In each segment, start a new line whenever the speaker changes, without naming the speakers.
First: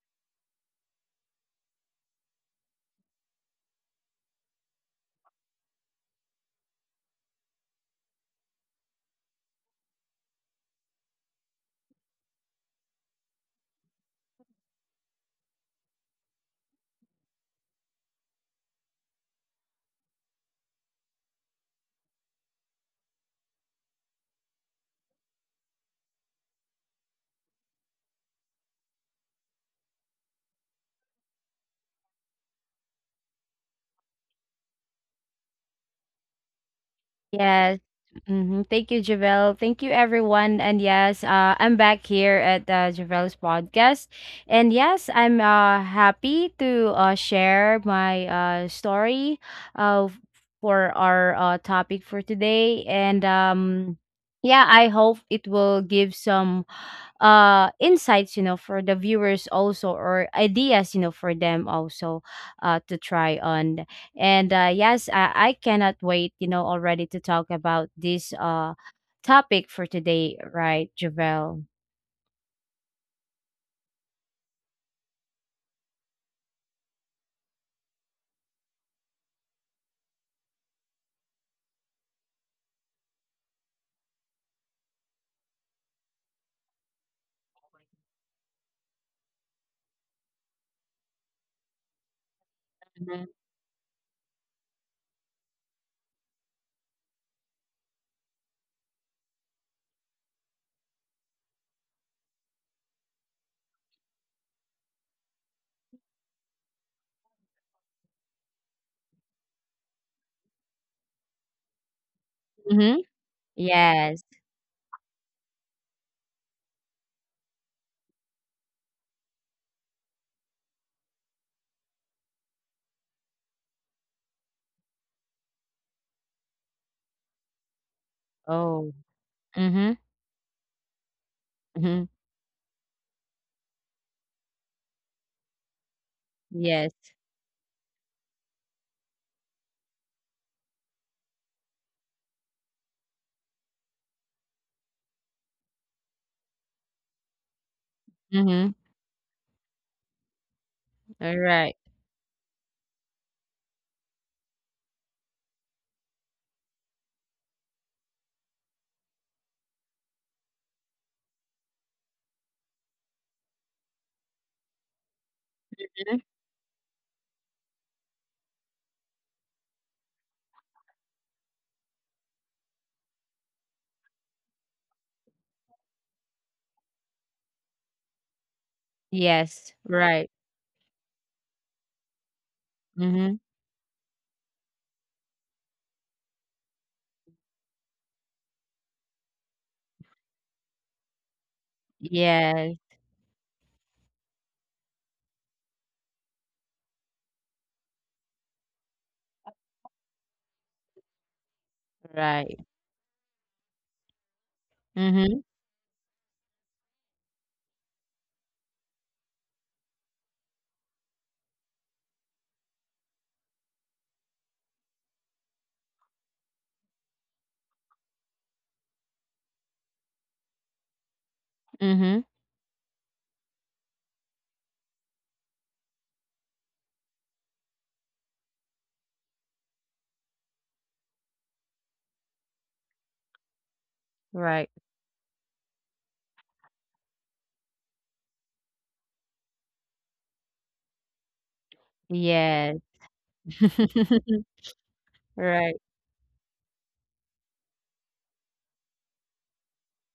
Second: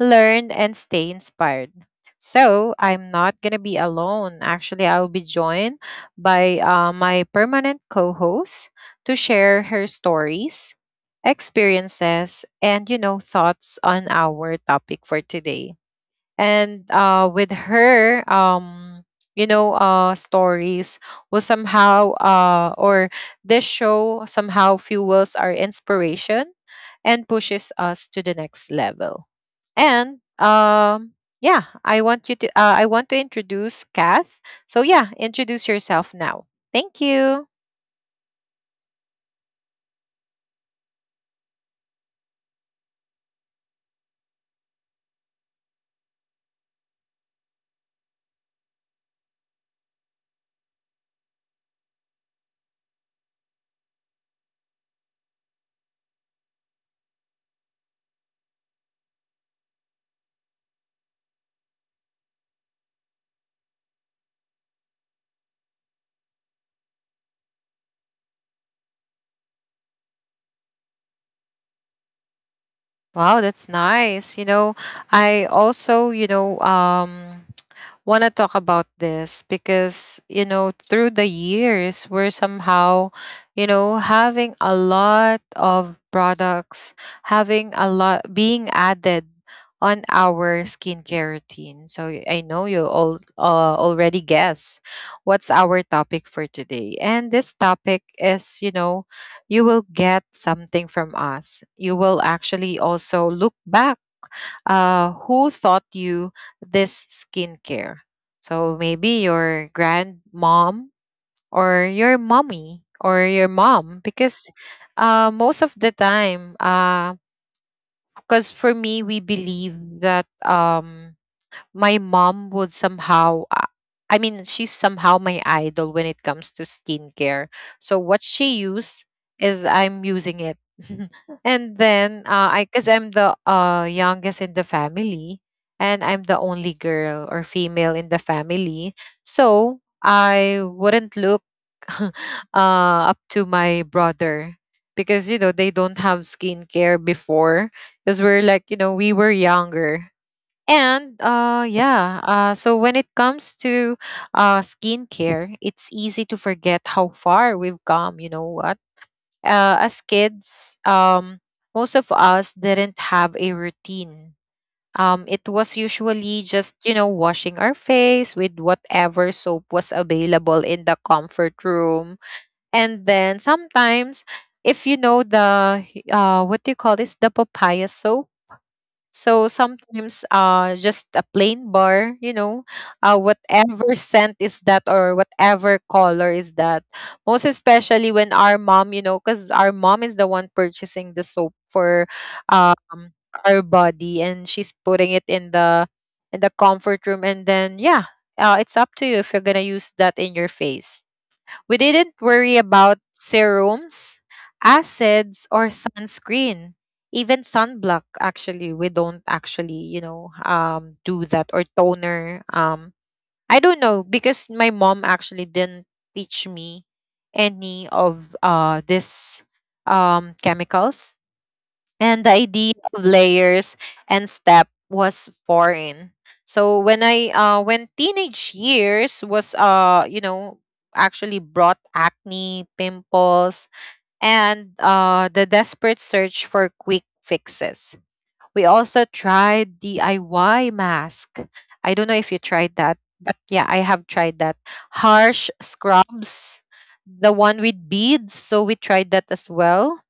learn, and stay inspired. So, I'm not going to be alone. Actually, I'll be joined by my permanent co host to share her stories, experiences, and thoughts on our topic for today. And with her, you know, stories will somehow, or this show somehow fuels our inspiration and pushes us to the next level. And um, yeah, I I want to introduce Kath. So yeah, introduce yourself now. Thank you.
Yes. Thank you, Javel. Thank you, everyone. And yes, I'm back here at Javel's podcast. And yes, I'm happy to share my story uh, for our topic for today. And yeah, I hope it will give some insights, you know, for the viewers also, or ideas, you know, for them also to try on. And yes, I cannot wait, you know, already to talk about this topic for today, right, Javel?
Wow, that's nice. I also, want to talk about this because, you know, through the years, we're somehow, you know, having a lot of products, having a lot being added on our skincare routine. So y- I know you
Mm-hmm.
all already guess what's our topic for today. And this topic is, you know, you will get something from us. You will actually also look back who taught you this skincare? So maybe your grandmom or your
Mm-hmm.
mommy or your mom,
Yes.
because most of the time, because for me, we believe that. My mom would somehow I mean she's somehow my idol when it comes to skincare. So what she
Oh.
used is
Mm-hmm.
I'm using it. And
Mm-hmm.
then I cuz I'm the youngest in the family and I'm the
Yes.
only girl or female in the family. So I wouldn't look uh, up to my brother because you know they don't have skincare before because we're
Mm-hmm.
like you know we were younger
All
and
right.
uh, yeah, uh, so when it comes to skincare, it's easy to forget how far we've come. You know what? As kids, most of us didn't have a routine. It was
Mhm.
usually just, you know, washing our face with whatever soap was available in the comfort room. And then sometimes, if you know the, what do you call this? The papaya soap. So
Yes. Right.
sometimes just a plain bar, you know,
Mm-hmm.
whatever scent is that or whatever color is that. Most especially when our mom, you know, cuz our mom is the one purchasing the soap for
Yes.
um our body, and she's putting it in the comfort room, and then yeah, it's up to you if you're going to use that in your face. We didn't
Right.
worry about serums,
Mm-hmm.
acids, or sunscreen. Even sunblock, actually, we don't actually, you know, do that or toner. I don't know because my mom actually didn't teach me any of this chemicals,
Mm-hmm.
and the idea of layers and step was foreign. So when I when teenage years was you know actually brought acne pimples,
Right.
and the desperate search for quick fixes, we also tried DIY mask. I don't know if you
Yes.
tried that, but yeah, I have tried that. Harsh
Right.
scrubs, the one with beads, so we tried that as well.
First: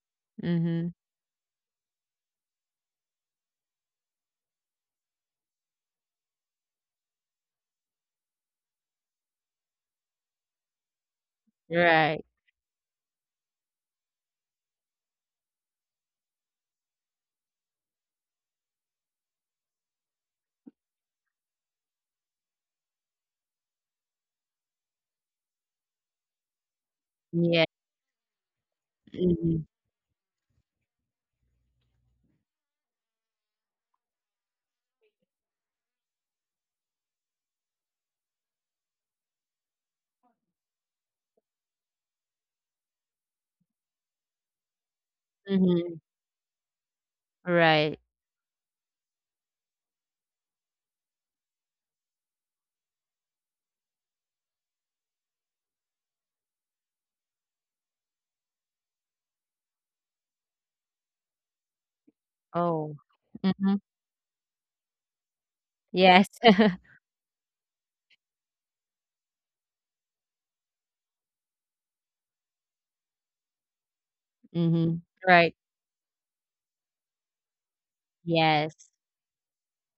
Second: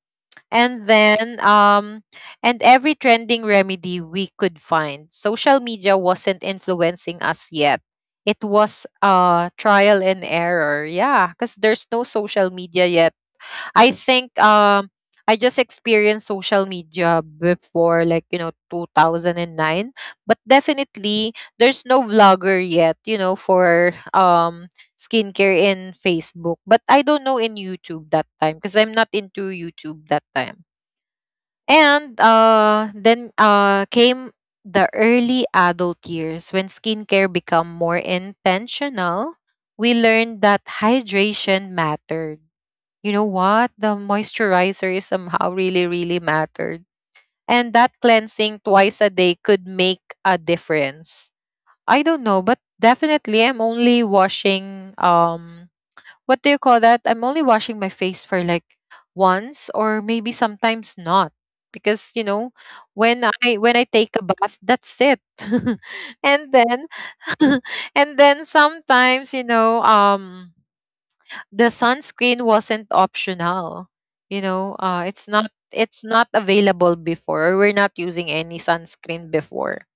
and
Mm-hmm.
then um and every trending remedy we could find. Social media wasn't influencing us yet. It was trial and error, yeah, because there's no
Right.
social media yet. I think um I just experienced social media before like you know 2009. But definitely, there's no vlogger yet you know for skincare in Facebook, but I don't know
Yeah.
in YouTube that time because I'm not into
Mhm.
YouTube that time. And uh, then uh, came the early adult years when skincare became more intentional. We learned that hydration mattered. You know what? The moisturizer is somehow really,
Mhm.
really mattered. And that
Right.
cleansing twice a day could make a difference. I don't know, but definitely I'm only washing what do you call that? I'm only washing my face for like once or maybe sometimes not, because you know
Oh.
when I when
Mhm.
I take a bath that's it.
Yes.
And then and then sometimes you know the sunscreen wasn't optional. You know,
Mhm.
it's
Right.
not available before. We're not using any
Yes.
sunscreen before.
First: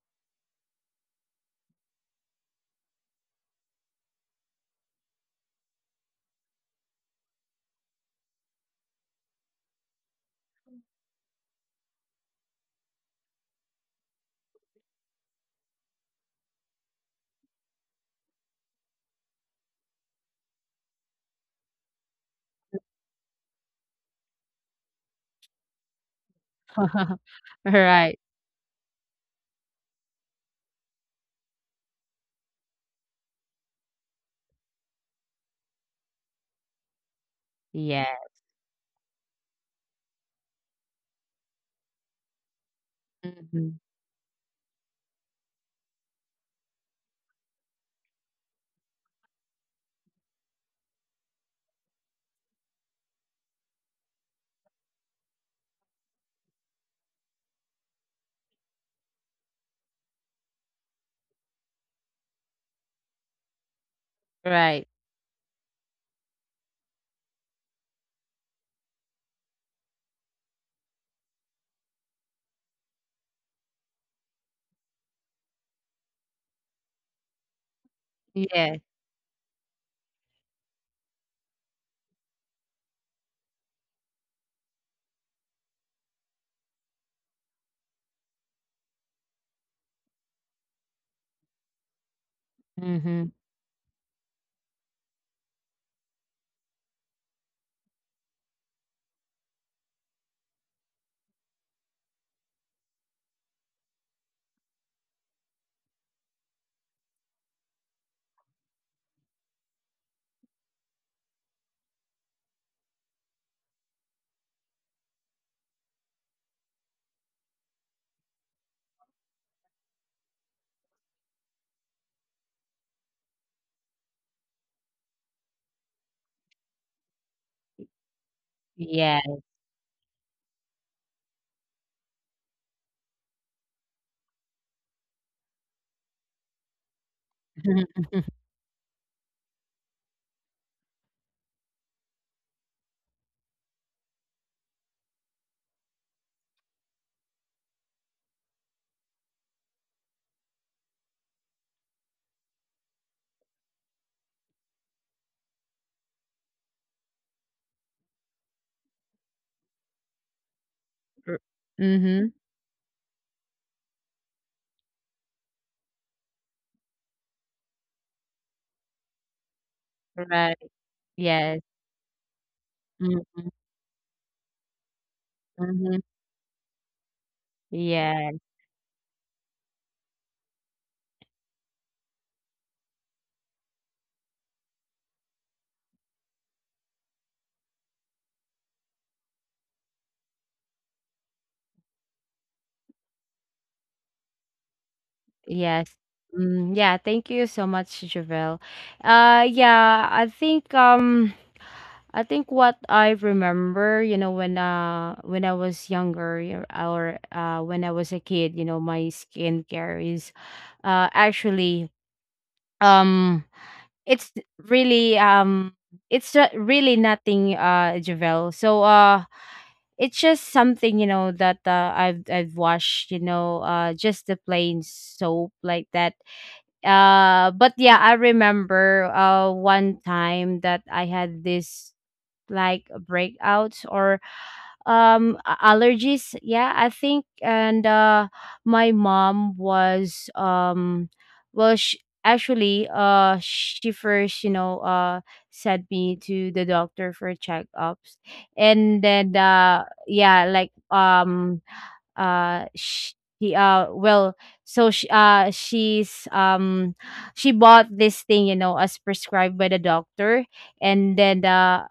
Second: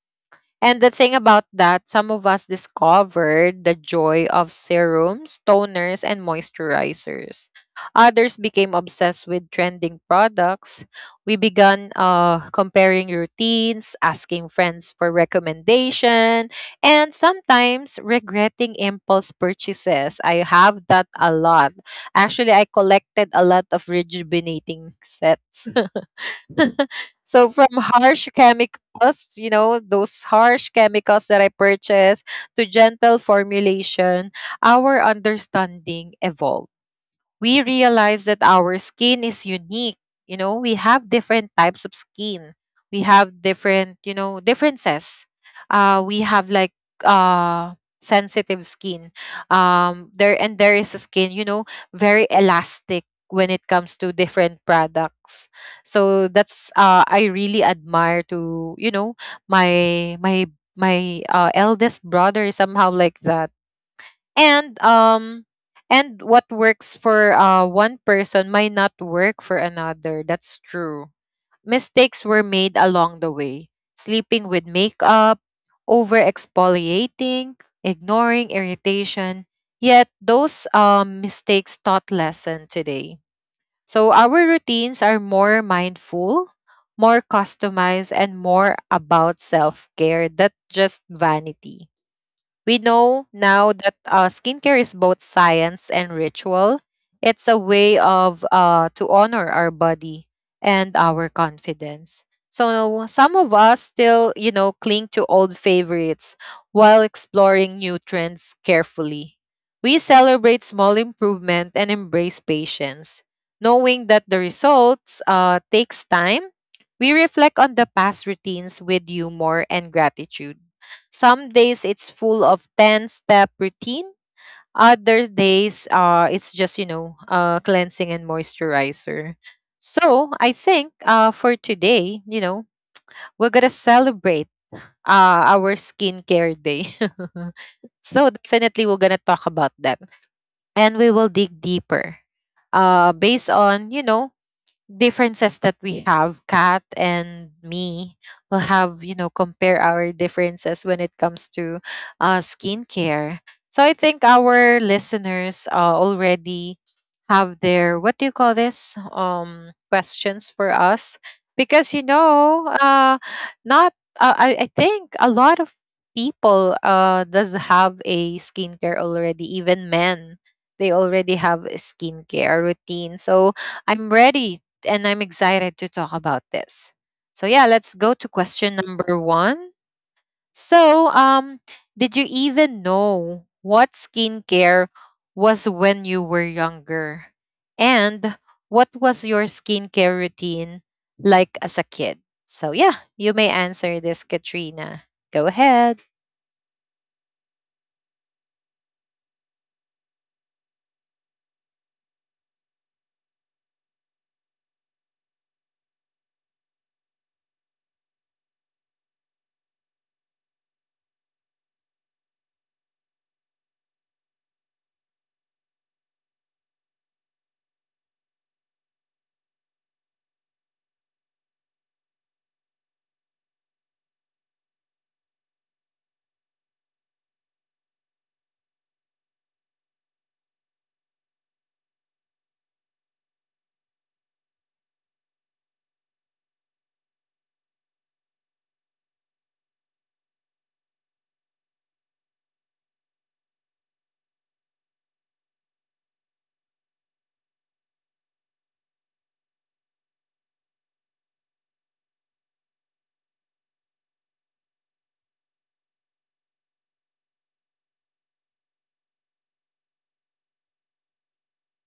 And the thing about that, some of us discovered the joy of serums, toners, and moisturizers. Others became obsessed with trending products. We began comparing routines, asking friends for recommendation, and sometimes regretting impulse purchases. I have that a lot. Actually, I collected a lot of rejuvenating sets. So from
Right.
harsh chemicals, you know, those harsh chemicals that I purchased, to gentle formulation, our understanding evolved. We
Yeah.
realize that our skin is unique. You know, we have different types of skin. We have
Mhm.
different, you know, differences. We have like uh, sensitive skin. There and there is a skin, you know, very elastic when it comes to different products. So that's I really admire to you know my my my eldest brother is somehow like that. and
Right.
um and what works for one person might not work for another, that's true. Mistakes were made along the way: sleeping with makeup, over exfoliating, ignoring
Yeah.
irritation. Yet those mistakes taught lesson today. So our routines are more mindful, more customized, and more about self-care than just vanity. We
Mhm.
know now that skincare is both science and ritual. It's a way of to honor our body and our confidence. So some of us still, you know, cling to old favorites while exploring new trends carefully. We celebrate small improvement and embrace patience, knowing that the results takes time. We reflect on the past routines with humor and gratitude. Some days it's full of 10 step routine. Other days it's just, you know, cleansing and
Yeah.
moisturizer. So I think for today, you know, we're going to celebrate our skincare day. So definitely we're going to talk about that, and we will dig deeper based on, you know, differences that we have. Kat and me will have, you know, compare our differences when it comes to skincare. So I think our listeners already have their, what do you call this, questions for us.
R
Because, you
mhm.
know, not, I think a lot of people does have a skincare already, even men.
Right.
They already
Yes.
have a skincare routine.
Mhm.
So I'm ready and I'm excited to
Mhm.
talk about this. So, yeah, let's go
Yeah.
to question number one. So, did you even know what skincare was when you were younger? And what was your skincare routine like as a kid? So, yeah, you may answer this, Katrina. Go
Yes.
ahead.
Mm, yeah, thank you so much, Javel. Yeah, I think what I remember, you know, when I was younger, you know, or when I was a kid, you know, my skincare is actually um it's really it's not really nothing, Javel. So it's just something, you know, that I've washed, you know, just the plain soap like that. But yeah, I remember one time that I had this like breakouts or allergies, yeah, I think. And my mom was well, actually she first, you know, sent me to the doctor for checkups, and then yeah, like she well, so she's she bought this thing, you know, as prescribed by the doctor. And then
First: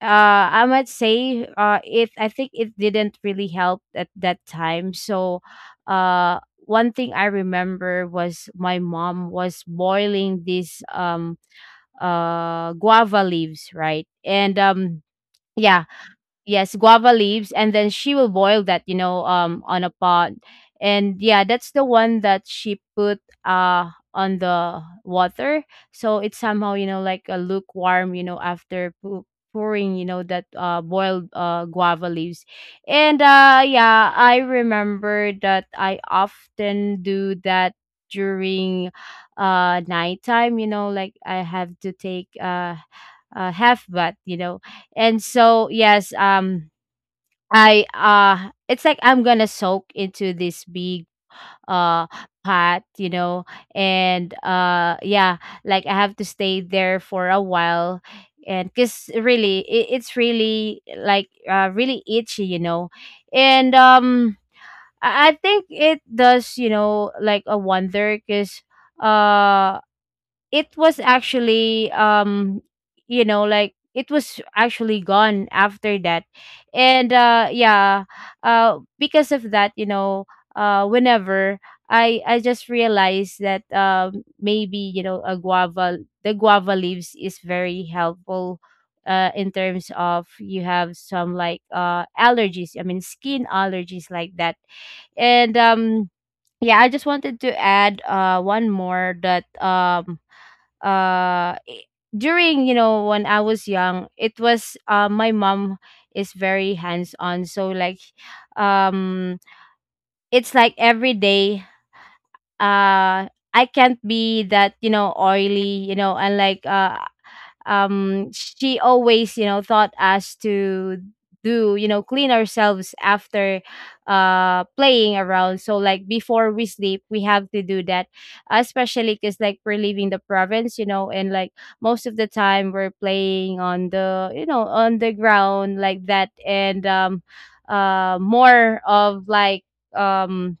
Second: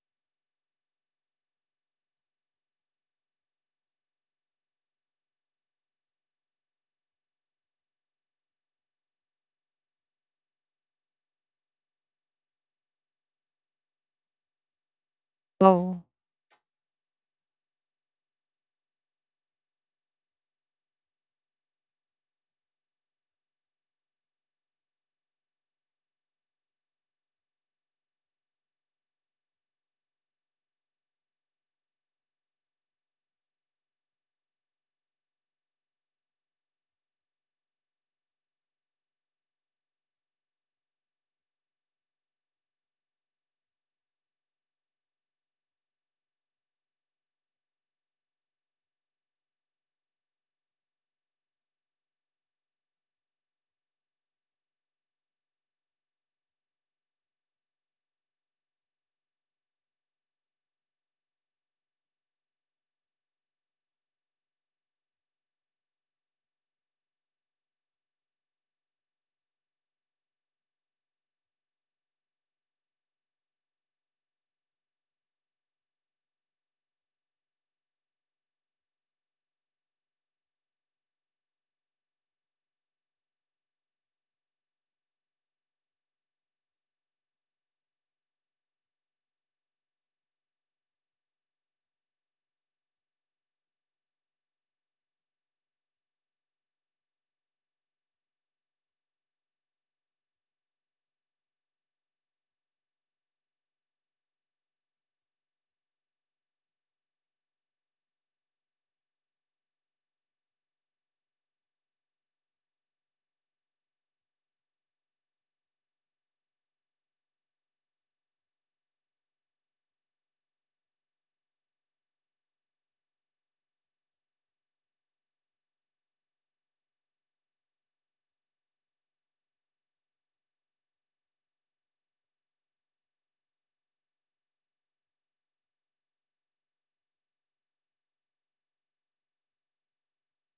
I might say it I think it didn't really help at that time. So uh one thing I remember was my mom was boiling these guava leaves, right? And yeah,
Oh,
yes, guava leaves, and then she will boil that, you know, on a pot. And yeah, that's the one that she put on the water, so it's somehow, you know, like a lukewarm, you know, after pouring, you know, that boiled guava leaves. And yeah, I remember that I often do that during nighttime, you know, like I have to take a half bath, you know. And so yes, I it's like I'm gonna soak into this big uh pot, you know. And yeah, like I have to stay there for a while, and because really it's really like really itchy, you know. And I think it does, you know, like a wonder, because uh it was actually you know, like it was actually gone after that. And yeah, because of that, you know, whenever I just realized that maybe, you know, a guava the guava leaves is very helpful in terms of you have some like allergies, I mean skin allergies like that. And yeah, I just wanted to add one more that uh i- during, you know, when I was young, it was my mom is very hands on. So like um it's like every day uh I can't be that, you know, oily, you know, and like she always, you know, taught us to do, you know, clean ourselves after playing around. So like before we sleep, we have to do that, especially because like we're leaving the province, you know, and like most of the time we're playing on the, you know, on the ground like that. And more of like um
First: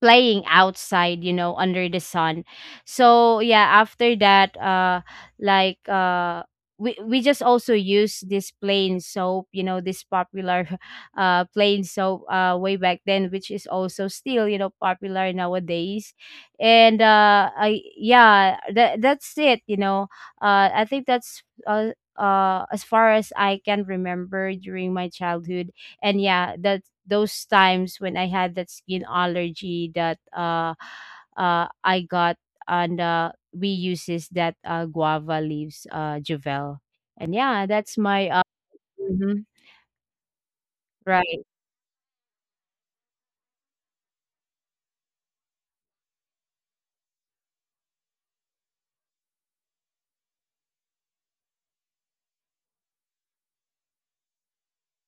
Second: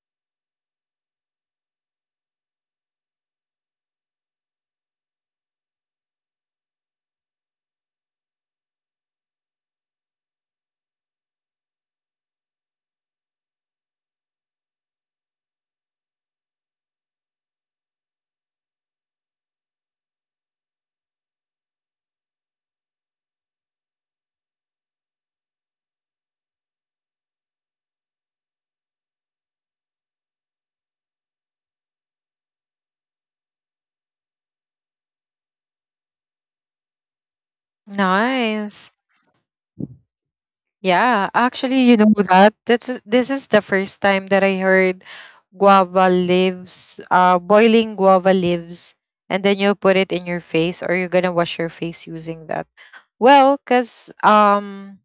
playing outside, you know, under the sun. So yeah, after that like we just also use this plain soap, you know, this popular plain soap way back then, which is also still, you know, popular nowadays. And yeah, that's it, you know. I think that's as far as I can remember during my childhood. And yeah, that those times when I had that skin allergy, that I got, and we uses that guava leaves, Javel. And yeah, that's my
nice.
mhm,
Yeah,
right.
actually, you know that this is the first time that I heard guava leaves, boiling guava leaves, and then you put it in your face, or you're gonna wash your face using that. Well, cause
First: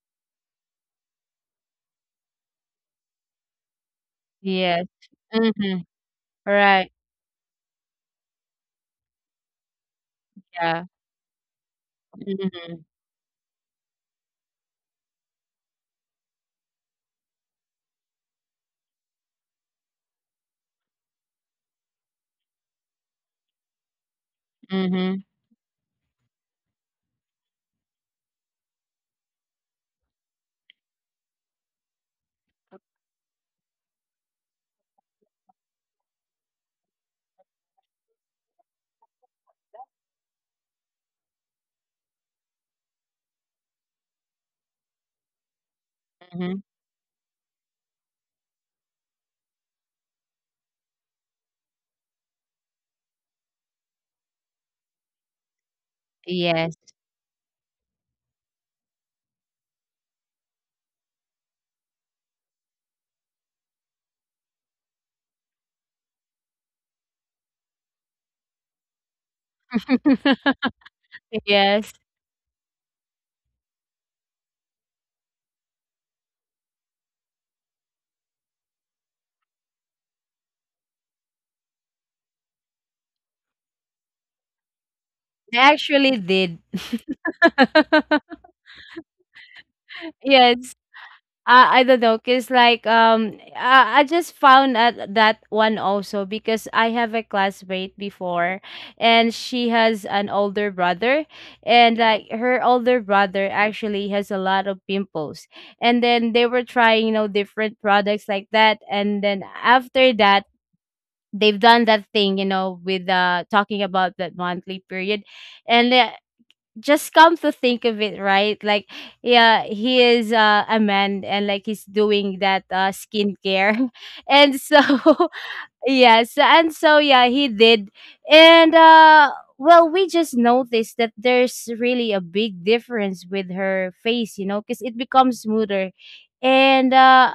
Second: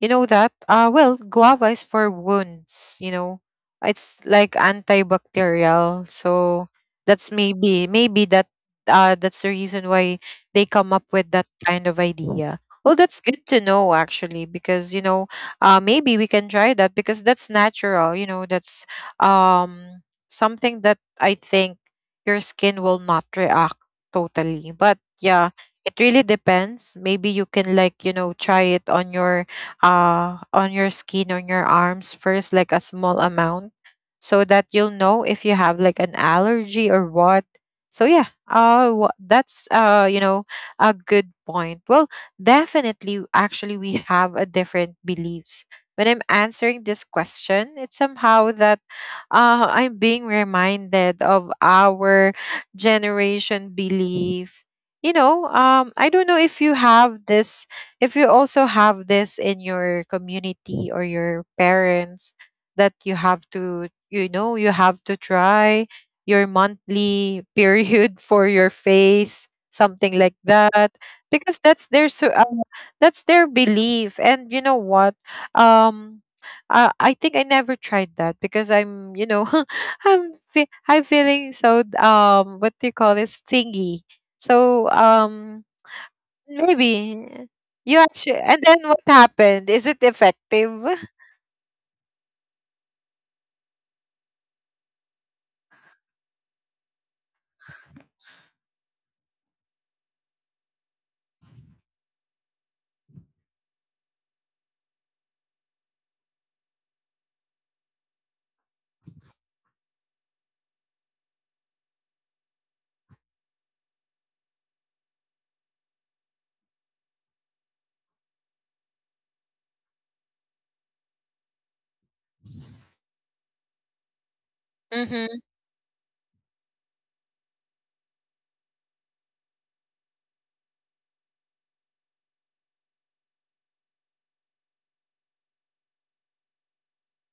you know that? Well, guava is for wounds, you know. It's like
Yes. Mm-hmm.
antibacterial. So
Right.
that's maybe that that's the reason why they
Yeah.
come up with that kind of idea.
Mm-hmm.
Well, that's good to know actually because you know, maybe we can try that because that's natural, you know, that's um something that I think your skin will not react totally. But
Mm-hmm.
yeah, it really depends. Maybe you can like, you know, try it on your skin, on your arms first, like a small amount, so that you'll know if you have like an allergy or what. So yeah, that's you know, a good point. Well, definitely, actually, we have a different beliefs. When I'm
Mm-hmm.
answering this question, it's somehow that I'm being reminded of our generation belief. You know, I don't know if
Yes.
you have this if you also have this in your community or your parents that you have to you know you have to try your monthly period for your face, something like that, because that's
Yes.
their so that's their belief. And you know what, um I think I never tried that because I'm, you know, I'm feeling so what do you call this thingy. So
They
um
actually did.
Maybe. You actually and then what happened? Is it
Yes.
effective?
I don't know, because like I just found out that one also because I have a classmate before, and she has an older brother, and like her older brother actually has a lot of pimples. And then they were trying, you know, different products like that. And then after that, they've done that thing, you know, with talking about that monthly period. And just come to think of it, right? Like yeah, he is a man, and like he's doing that skincare. And so
Mm-hmm.
yes, and so yeah, he did. And well, we just noticed that there's really a big difference with her face, you know, because it becomes smoother. And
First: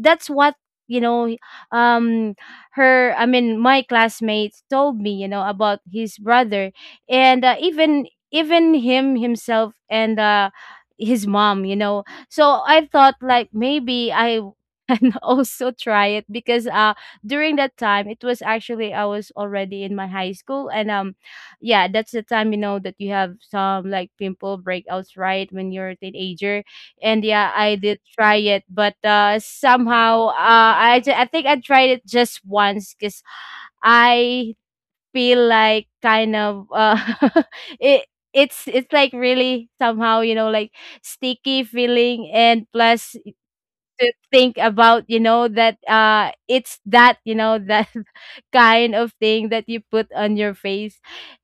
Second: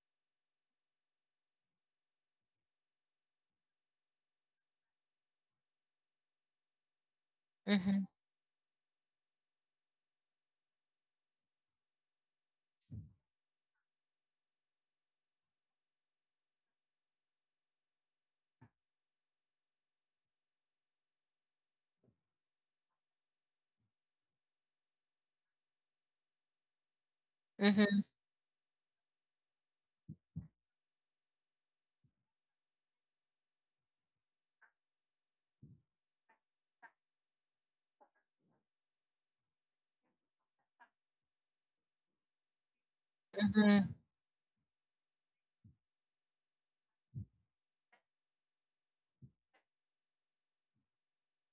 that's what, you know, um her I mean my classmates told me, you know, about his brother, and
Mm-hmm.
even even him himself, and his mom, you know. So I thought like maybe I can also try it, because during that time, it was actually I was already in my high school. And yeah, that's the time, you know, that you have some like pimple breakouts, right, when you're a teenager. And yeah, I did try it, but somehow I think I tried it just once, because I feel like kind of it it's like really somehow, you know, like sticky feeling. And plus,
Mm-hmm.
to think about, you know, that it's that, you know, that kind of thing that you put on your face,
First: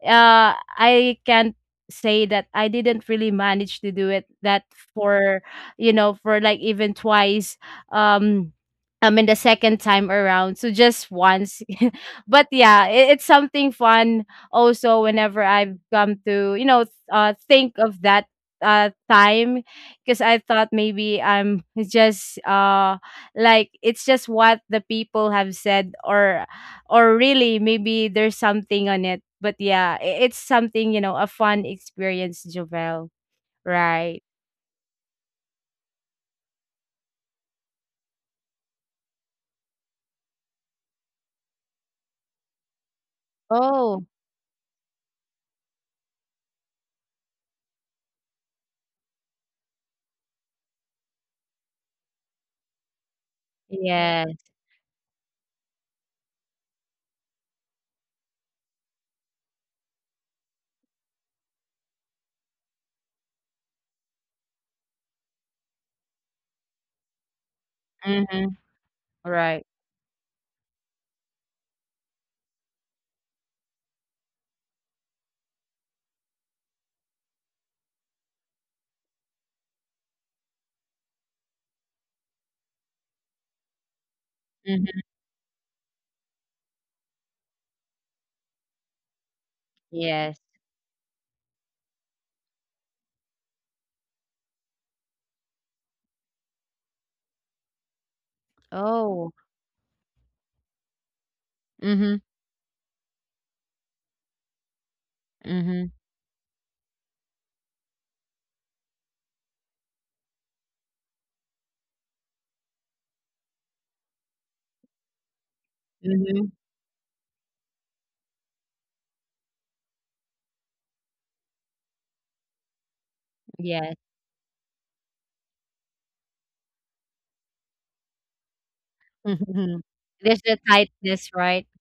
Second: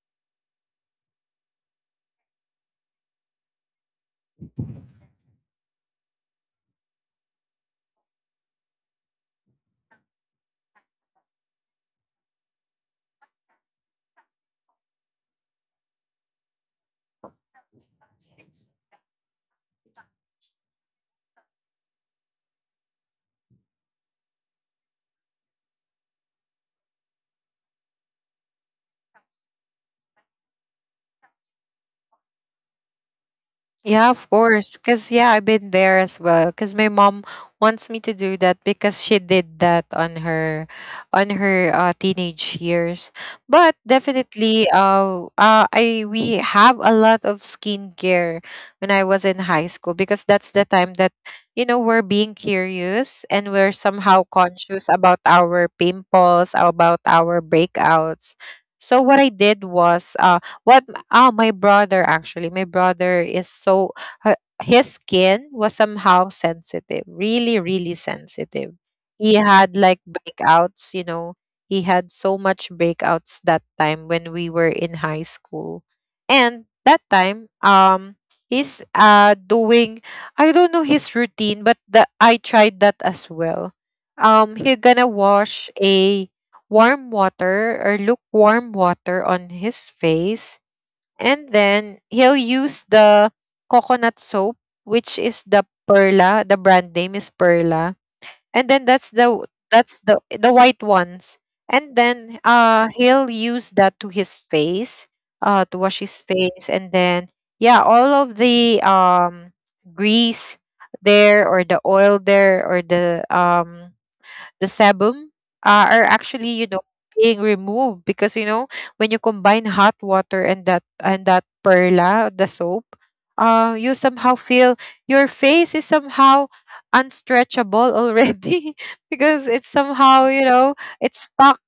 I can't say that I didn't really manage to do it, that for, you know, for like even twice. um I mean the second time around, so just once. But yeah, it's something fun also whenever I've come to, you know, think of that time, because I thought maybe I'm just like it's just what the people have said, or really maybe there's something on it. But yeah, it's something, you know, a fun experience, Jovel.
Yeah, of
Right.
course. Cause yeah, I've been there as well. Cause my mom wants me to do that because she did that on her teenage years. But
Oh,
definitely, I we have a lot of skincare when I was in high school because that's the time that you know we're being curious and we're somehow
yeah.
conscious about our pimples, about our breakouts. So what I did was, Oh, my brother actually. My brother is so his skin was somehow sensitive, really, really
Mm-hmm.
sensitive. He
Right.
had like breakouts, you know. He had so much breakouts that time when we were in high school, and that time, he's doing I don't know his routine, but the I tried that as well. He
hmm
gonna wash a warm water or lukewarm water on his
Yes.
face, and then he'll use the coconut soap, which is the Perla. The brand name is Perla. And then
Oh.
that's the white ones. And
Mhm.
then he'll use that to his face, to
Mhm.
wash his face. And then yeah, all of the grease there, or the oil there, or the sebum, are actually,
Mhm.
you know, being removed. Because you know, when you combine hot water and that Perla, the soap, you
Yes.
somehow feel your face is somehow unstretchable already because it's
Mm-hmm.
somehow,
There's
you
the
know,
tightness,
it's
right?
stuck,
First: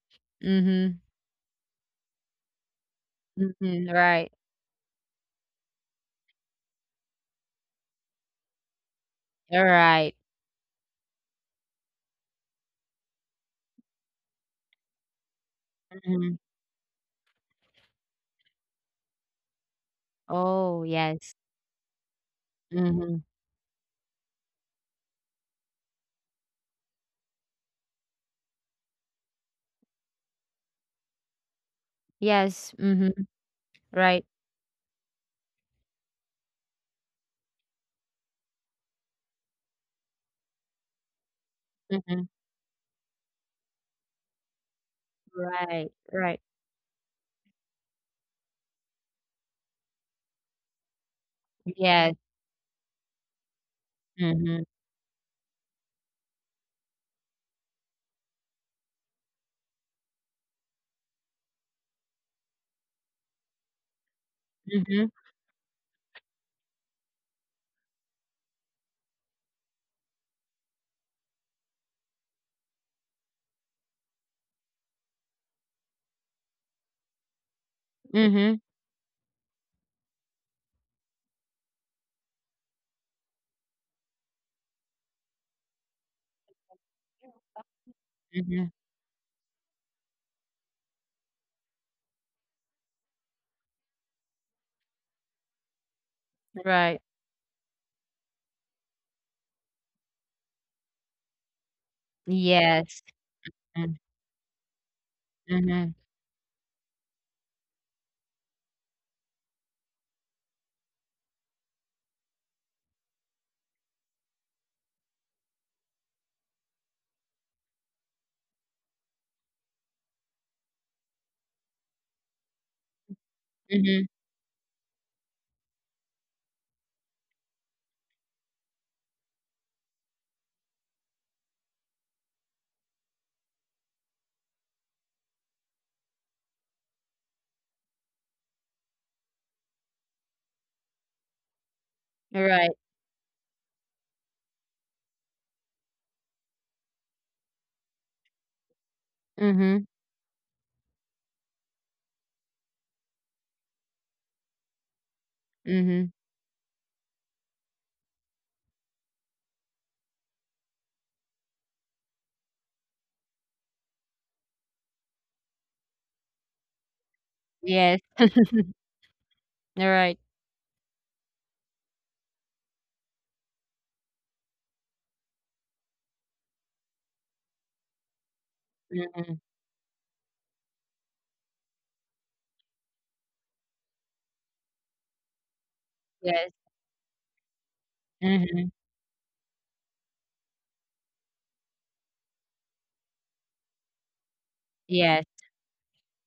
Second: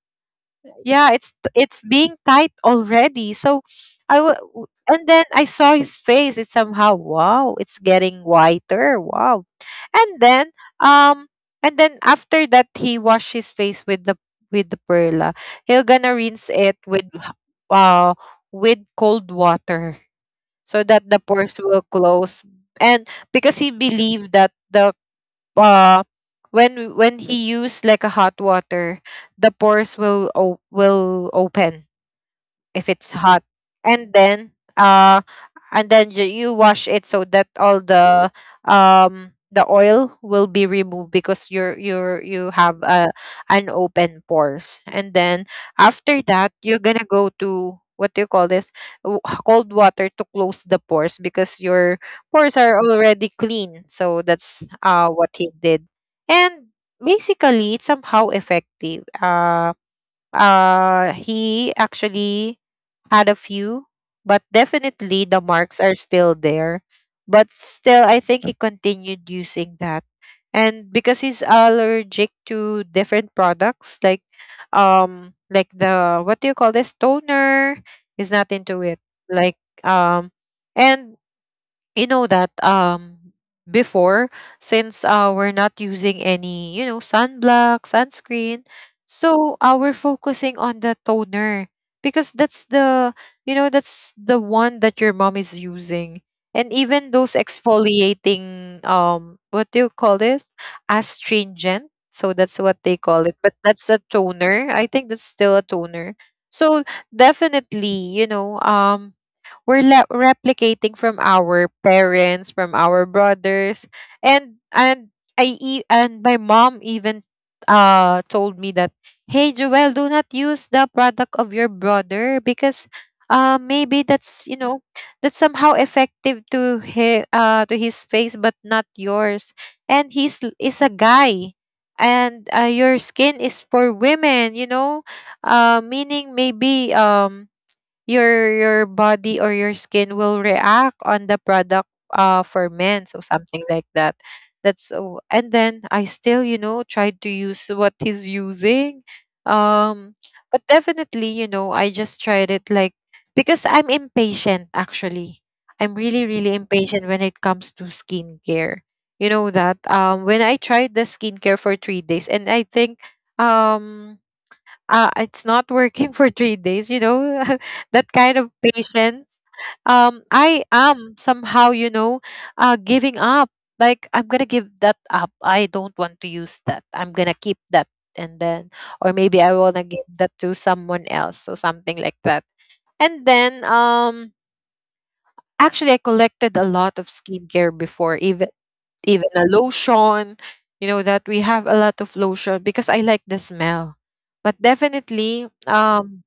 Mhm.
yeah, it's being tight already. So
Mhm.
i
Right.
w- w- and then I saw his face, it's somehow wow, it's getting whiter, wow.
All
And
right.
then um and then after that, he washed his face with the Perla. He'll gonna
Mhm.
rinse it with uh with cold water so
Oh,
that the
yes.
pores will close. And
Mhm.
because he believed that the uh when he use like a hot water, the pores will will open
Yes.
if it's
Mhm.
hot. And
Right.
then uh and then you wash it so that all the oil will be removed, because you're
Mhm.
you have a an open pores. And then
Right.
after that,
Right.
you're gonna go to, what do you call this, W- cold water to close the pores, because your
Yes.
pores are already clean. So that's
Mhm.
what he did. And basically, it's somehow effective. He actually had a few, but
Mhm.
definitely the marks are still there. But still, I think he continued using that. And because he's allergic to different products, like the, what do you call this, toner, he's not
Mhm.
into it. Like um and you know that before, since we're not using any, you know, sunblock, sunscreen,
Mhm.
so we're focusing on the toner, because that's the, you know, that's the one that your mom is using. And
Right.
even those exfoliating, what do you call it, astringent. So that's what they
Yes.
call it, but that's a
Mm.
toner, I think that's still a
Mhm.
toner. So definitely, you know, we're replicating from our parents, from our brothers, and and my mom even told me that, hey Joel, do not use the product of your brother, because maybe
Mhm.
that's, you know, that's somehow effective to his, to his face, but not yours, and he's is a guy. And your skin is for women, you know, meaning maybe your body or your skin will react on the product for
Right.
men, so something like that. And then I still, you know, tried to use what he's using.
Mhm.
um but definitely, you know, I just tried it like, because I'm impatient, actually. I'm really,
Mhm.
really impatient when it comes to skincare. You know that when I tried the skincare for 3 days, and I think um it's not working for 3 days, you know,
Yes.
that kind of patience.
Right.
I am somehow, you know, giving up. Like, I'm going to give that up. I don't want to use that. I'm going to keep that. And then, or
Mhm.
maybe I want to give that to someone else or something like that. And then, actually, I
Yes.
collected a lot of skincare before, even,
Mhm.
even a lotion, you know, that we have a lot of lotion because I like the smell. But
Yes.
definitely,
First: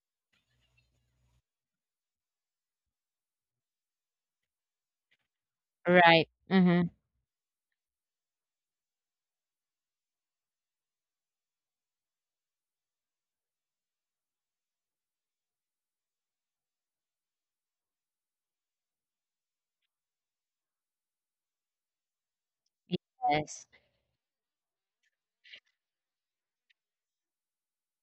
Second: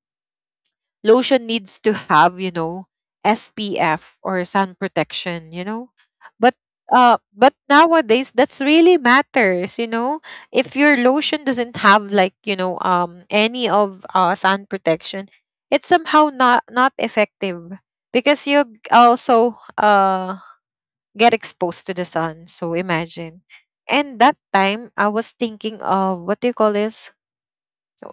lotion needs to have, you know, SPF or sun protection, you know.
Right.
But
Mhm.
but nowadays, that's really matters, you know. If your lotion doesn't have like, you know, any of sun protection, it's somehow not effective, because you also get exposed to the sun. So imagine.
Yes.
And that time, I was thinking of, what do you call this,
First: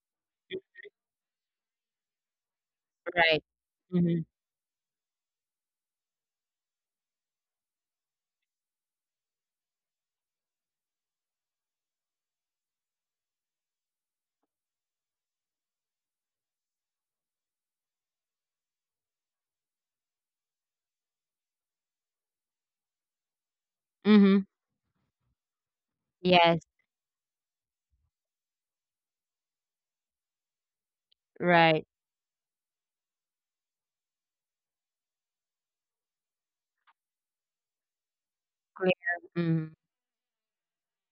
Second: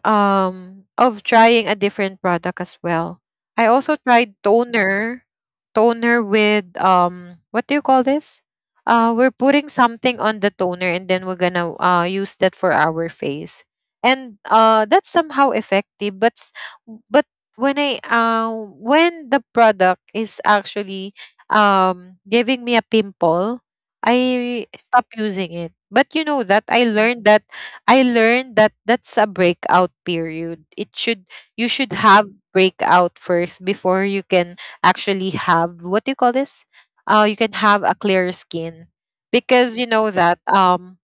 of trying a different product as well.
Right.
I also
Mhm.
tried toner, toner with, what do you call this, we're putting something on the toner, and then we're gonna use that for our face, and that's somehow effective. But when I when the product is actually giving me a pimple,
Mhm.
I stop using it. But You know that
Yes.
I learned that that's a breakout period. It should, you should
Right.
have breakout first before you can actually have, what do you call this, you can have a clear skin.
Clear. Mhm.
Because you know that um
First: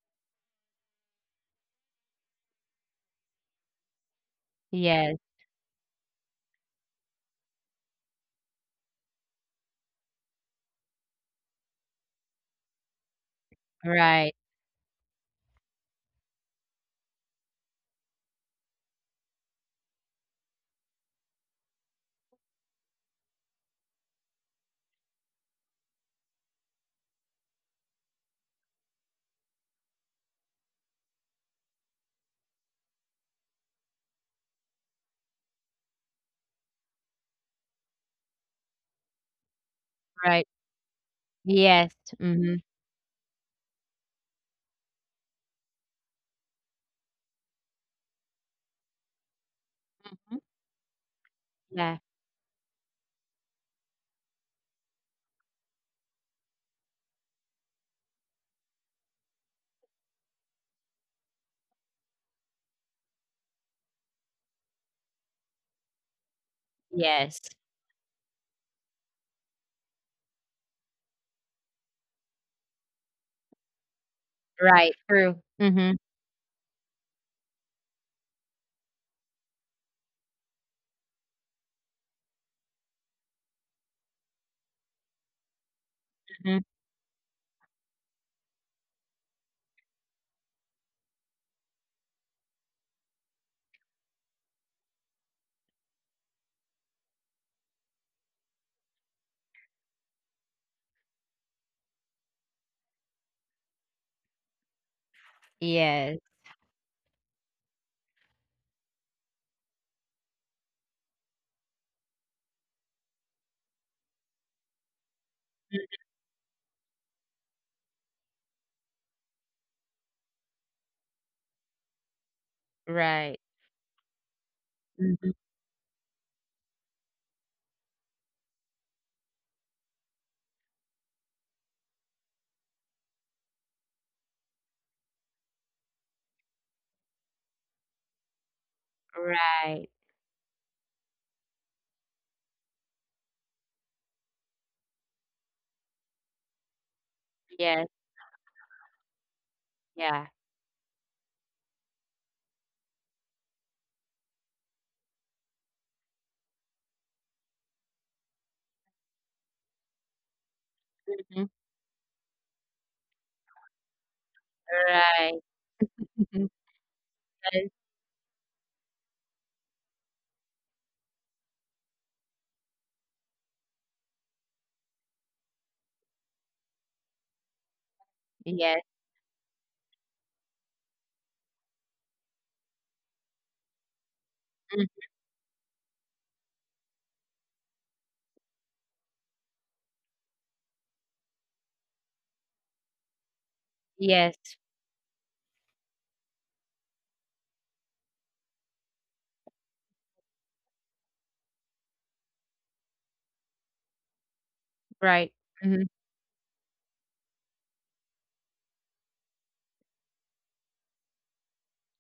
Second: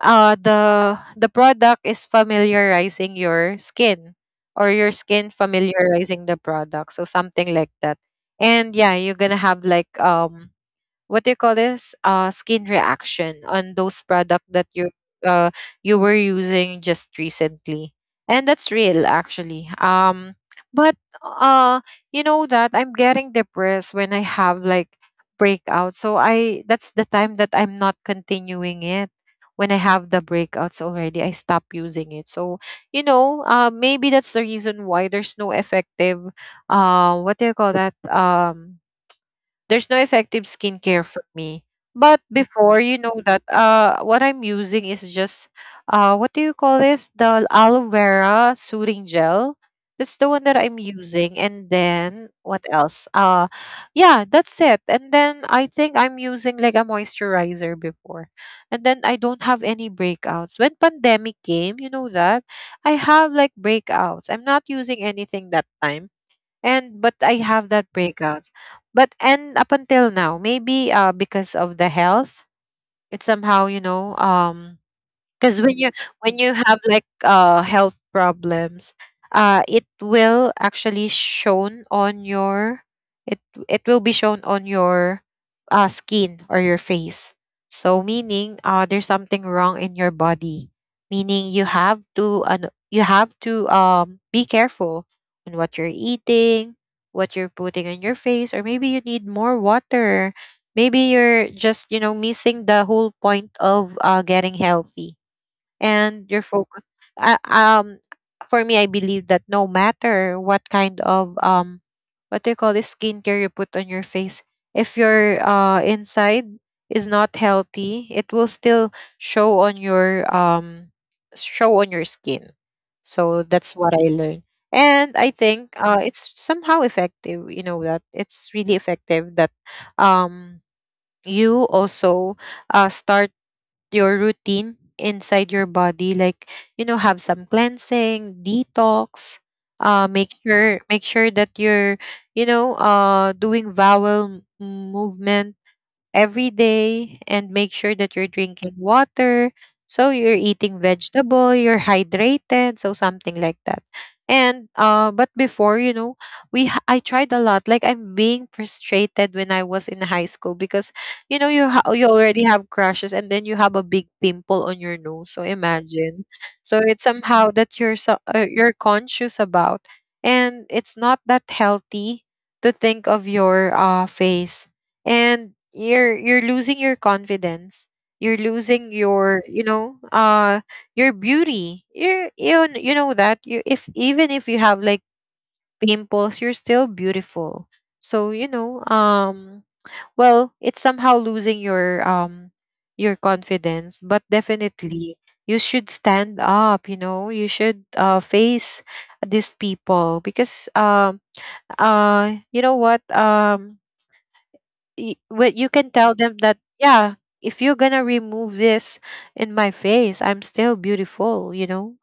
uh the product is familiarizing your skin, or your
Yes.
skin familiarizing the product, so something like that. And yeah, you're gonna have like, what do you call this, skin reaction on those
Right.
product that uh you were using just recently, and that's real, actually. But uh you know that I'm getting depressed when I have like breakout, so I that's the time that I'm not continuing it. When I have the breakouts already, I stop using it. So you know, maybe that's the reason why there's no effective what do you call that, there's no effective
Right.
skincare for me.
Yes.
But
Mhm.
before, you know that what I'm using is just, what do you call this, the aloe vera soothing gel. That's the one that I'm using. And
Yeah.
then what else? Yeah, that's it. And then I think I'm using like a moisturizer before. And then I don't have any breakouts. When pandemic came, you know that I have like breakouts. I'm not using anything that time, and but I
Yes.
have that breakout. But and up until now, maybe because of the health, it's somehow, you know.
Right. True.
Because when you,
Mhm.
when you have like health problems, it will actually shown on your, it it will be shown on your skin or
Mhm.
your face. So meaning, there's something wrong in your body, meaning you have to, you have to be careful on what you're eating, what you're putting in your face, or maybe you need more water, maybe you're just, you know, missing the whole point of getting healthy
Yes,
and your focus. Uh, um, for me, I believe that no matter what kind of, what do you call this, skincare you put on your face, if your inside is not healthy, it will still show on your skin. So
right.
that's what I learned. And I
Mhm.
think it's somehow effective, you know, that it's really effective that, um, you also start your routine inside your body, like you know, have some cleansing detox.
Right.
Make sure, make sure that you're, you know, doing vowel movement every day, and make
Yes,
sure that you're drinking water. So
yeah.
you're eating vegetable, you're hydrated, so something like that. And but before, you know, I tried a lot. Like I'm being frustrated when I was in high school, because you
Mhm.
know, you already have crushes and then you have a big pimple on your nose.
Right.
So imagine.
Mhm.
So it's somehow
Yes,
that you're so, you're conscious about, and it's not that healthy to think of your face, and you're losing your confidence, you're losing
yes.
your, you know, your beauty. You know that you, if even if you have like
Mm,
pimples, you're still beautiful. So you know, well, it's somehow losing your confidence, but
yes,
definitely you should stand up, you know, you should face these people, because you know what,
right.
what you
Mhm,
can tell them that, yeah, if you're gonna remove this in my face, I'm still beautiful, you know.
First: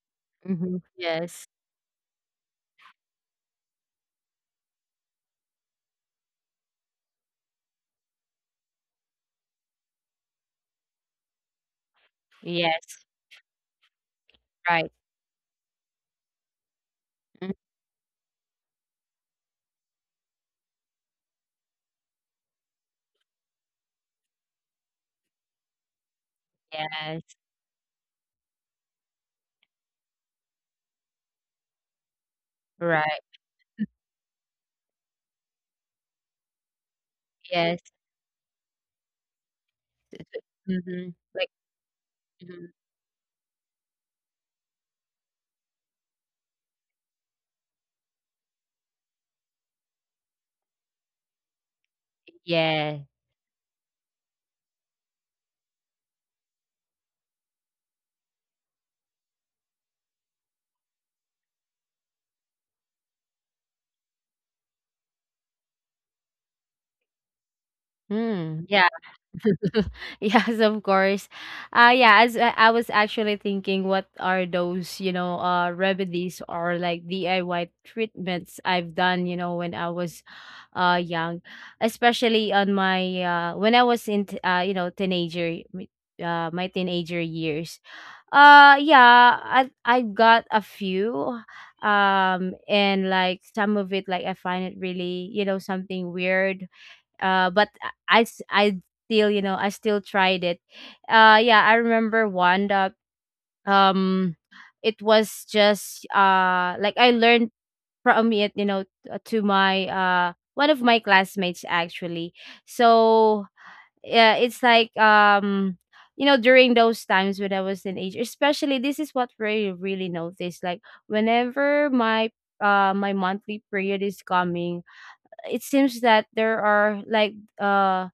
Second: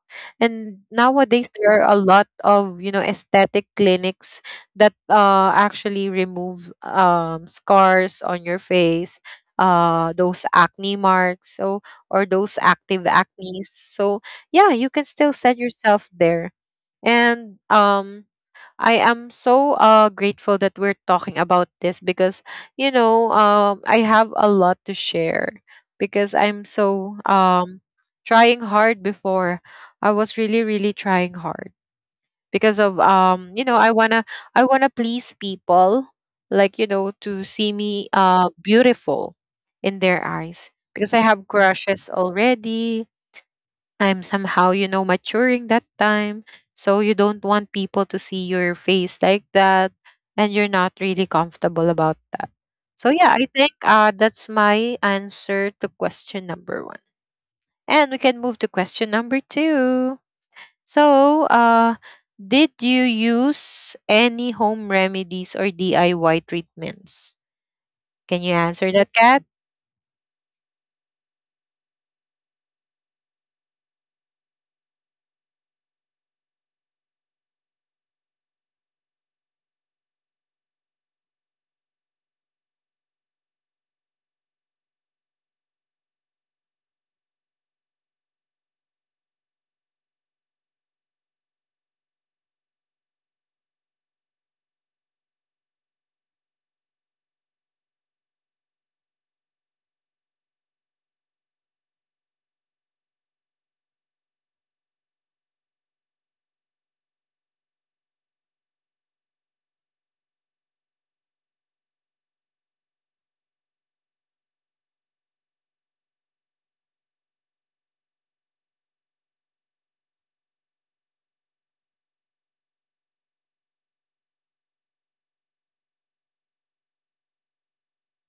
mhm.
And
Yes.
nowadays there are a lot of, you know, aesthetic clinics that actually remove scars on your face, those acne marks, so, or those
Yes,
active acnes. So yeah, you
right.
can still send yourself there.
Mm,
And I am so, grateful that we're talking about this, because, you know, I have a lot to share, because I'm so,
yes,
trying hard before. I was really, really trying hard because of,
right.
you know, I wanna please people, like you know, to see
Yes.
me, beautiful in their eyes, because I
Mhm.
have
Like
crushes
mhm.
already. I'm somehow, you know, maturing that time. So you don't want people to see your face like that, and you're not really comfortable about that. So
Yeah.
yeah, I think that's my answer to question number 1. And we can move to question number 2. So, did you use any home remedies or DIY treatments? Can you
Mm,
answer
yeah.
that, Kat?
Yes, of course. Yeah, as I was actually thinking what are those, you know, remedies or like DIY treatments I've done, you know, when I was young, especially on my when I was in you know, teenager my teenager years. Yeah, I got a few and like some of it, like I find it really, you know, something weird. But I still, you know, I still tried it. Yeah, I remember one that um it was just like I learned from it, you know, to my one of my classmates actually. So yeah, it's like you know, during those times when I was in age, especially this is what we really noticed, like whenever my my monthly period is coming, it seems that there are like uh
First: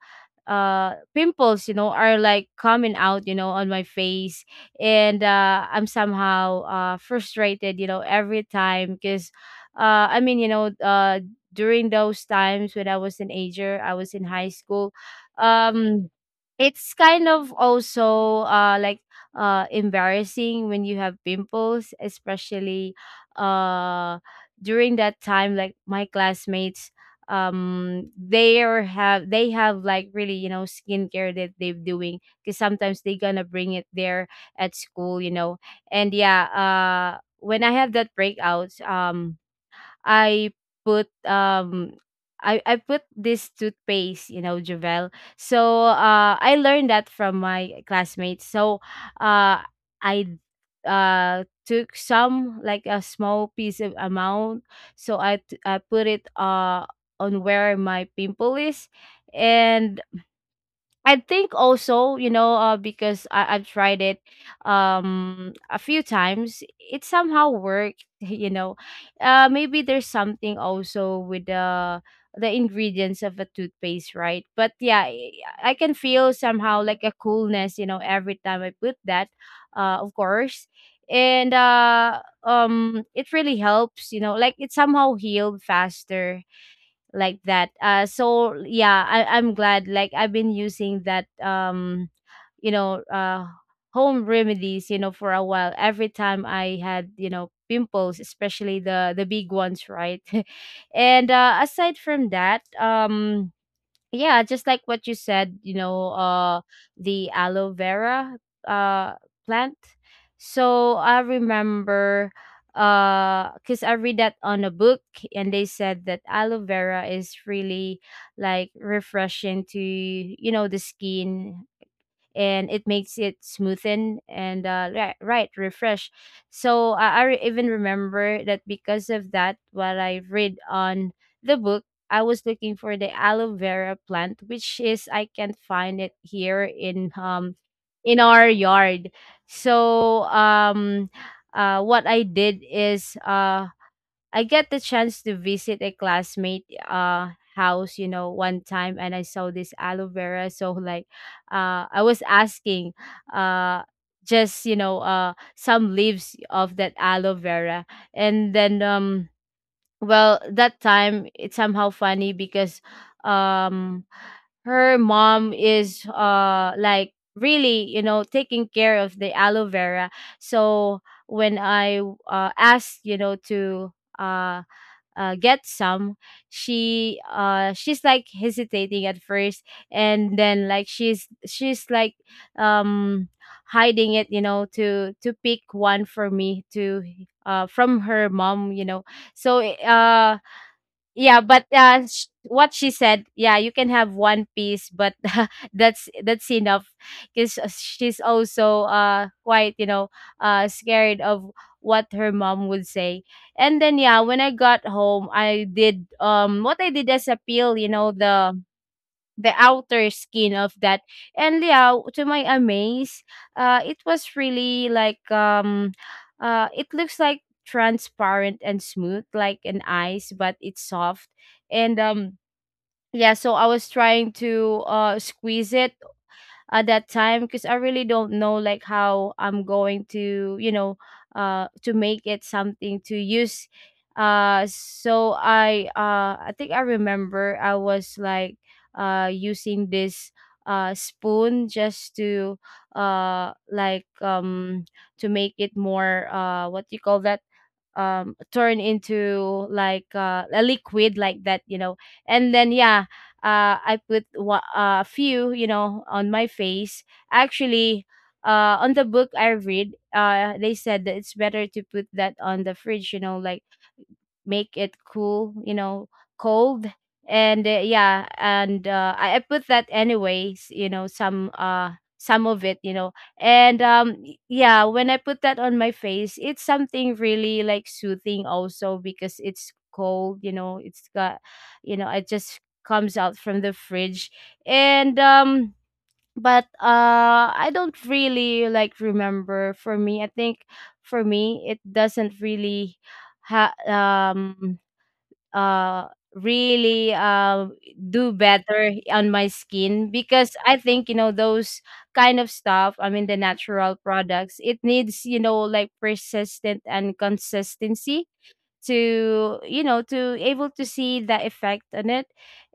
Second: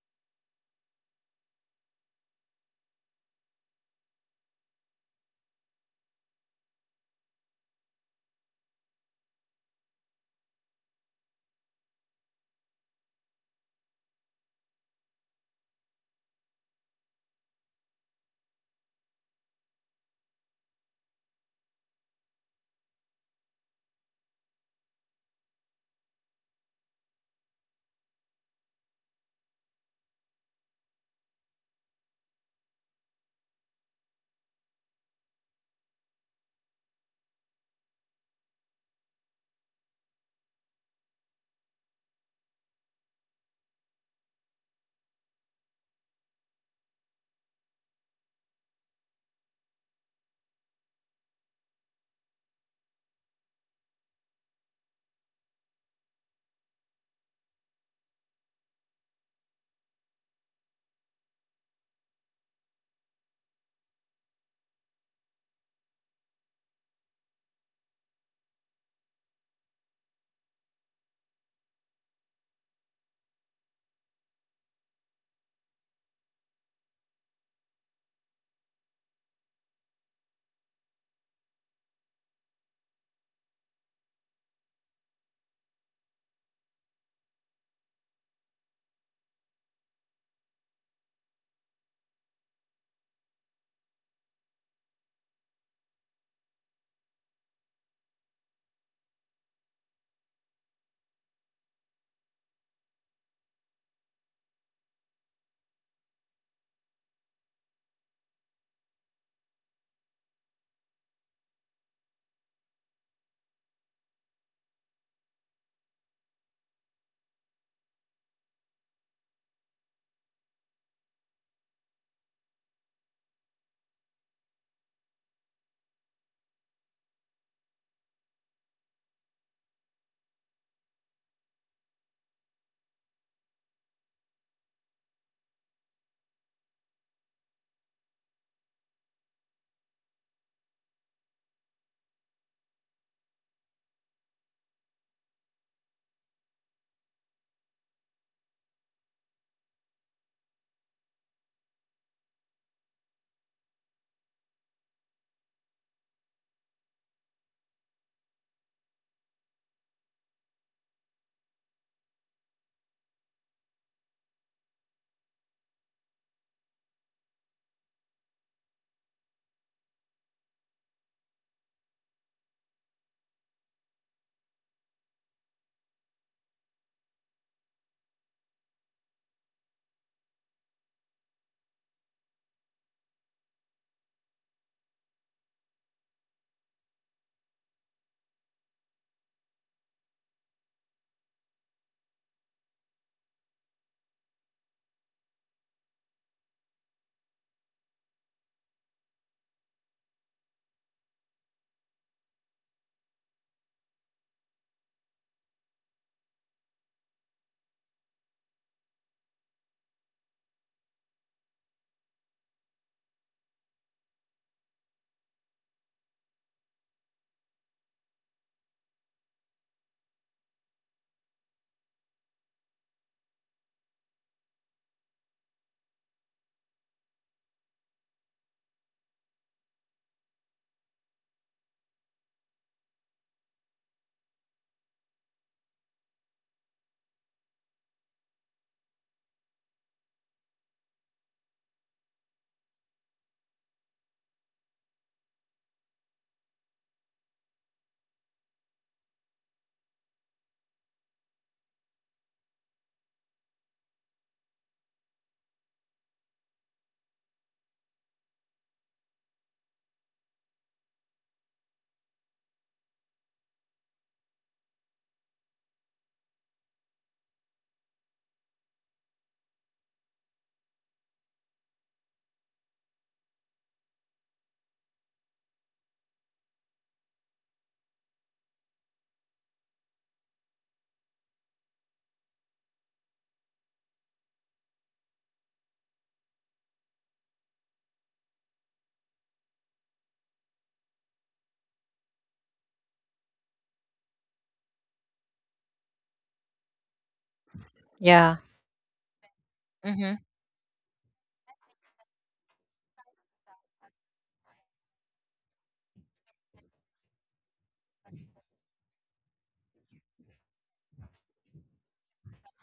pimples, you know, are like coming out, you know, on my face. And I'm somehow frustrated, you know, every time, because I mean, you know, during those times when I was teenager, I was in high school. um it's kind of also like embarrassing when you have pimples, especially uh during that time, like my classmates, they are have they have like really, you know, skincare that they're doing, because sometimes they gonna bring it there at school, you know. And yeah, when I have that breakouts, I put I put this toothpaste, you know, Javel. So I learned that from my classmates. So uh, I took some like a small piece of amount. So I put it on where my pimple is, and I think also, you know, because I've tried it a few times, it somehow worked, you know. Maybe there's something also with the ingredients of a toothpaste, right? But yeah, I can feel somehow like a coolness, you know, every time I put that, of course. And it really helps, you know, like it somehow healed faster like that, so yeah, I'm glad, like I've been using that. you know uh Home remedies, you know, for a while, every time I had, you know, pimples, especially the big ones, right? And aside from that, yeah, just like what you said, you know, the aloe vera uh plant. So I remember, because I read that on a book, and they said that aloe vera is really like refreshing to, you know, the skin, and it makes it smoothen and, right, refresh. So I even remember that because of that, what I read on the book. I was looking for the aloe vera plant, which is I can't find it here in our yard. So, what I did is, I get the chance to visit a classmate house, you know, one time, and I saw this aloe vera. So like, I was asking, uh just, you know, some leaves of that aloe vera. And then, well, that time it's somehow funny because, um her mom is like really, you know, taking care of the aloe vera. So when I asked, you know, to, uh get some, she's like hesitating at first, and then like she's like, um hiding it, you know, to pick one for me to, from her mom, you know. So yeah, but what she said, yeah, you can have one piece, but that's enough, because she's also, quite, you know, scared of what her mom would say. And then, yeah, when I got home, I did, what I did as a peel, you know, the outer skin of that. And yeah, to my amaze, it was really like, it looks like transparent and smooth like an ice, but it's soft. And, yeah, so I was trying to, squeeze it at that time because I really don't know like how I'm going to, you know, to make it something to use. So I, I think I remember I was like, using this, spoon, just to, like, to make it more, what do you call that, turn into like, a liquid like that, you know. And then, yeah, I put, a few, you know, on my face, actually. On the book I read, they said that it's better to put that on the fridge, you know, like, make it cool, you know, cold. And, yeah, and I put that anyways, you know, some of it, you know. And yeah, when I put that on my face, it's something really like soothing also because it's cold, you know, it's got, you know, it just comes out from the fridge. And but, I don't really, like, remember. For me, I think, for me it doesn't really ha- um uh really, do
Yeah.
better on my skin
Mhm.
because I think, you know, those kind of stuff, I mean the natural products, it needs, you know, like, persistent and consistency, to, you know, to able to see the effect on it.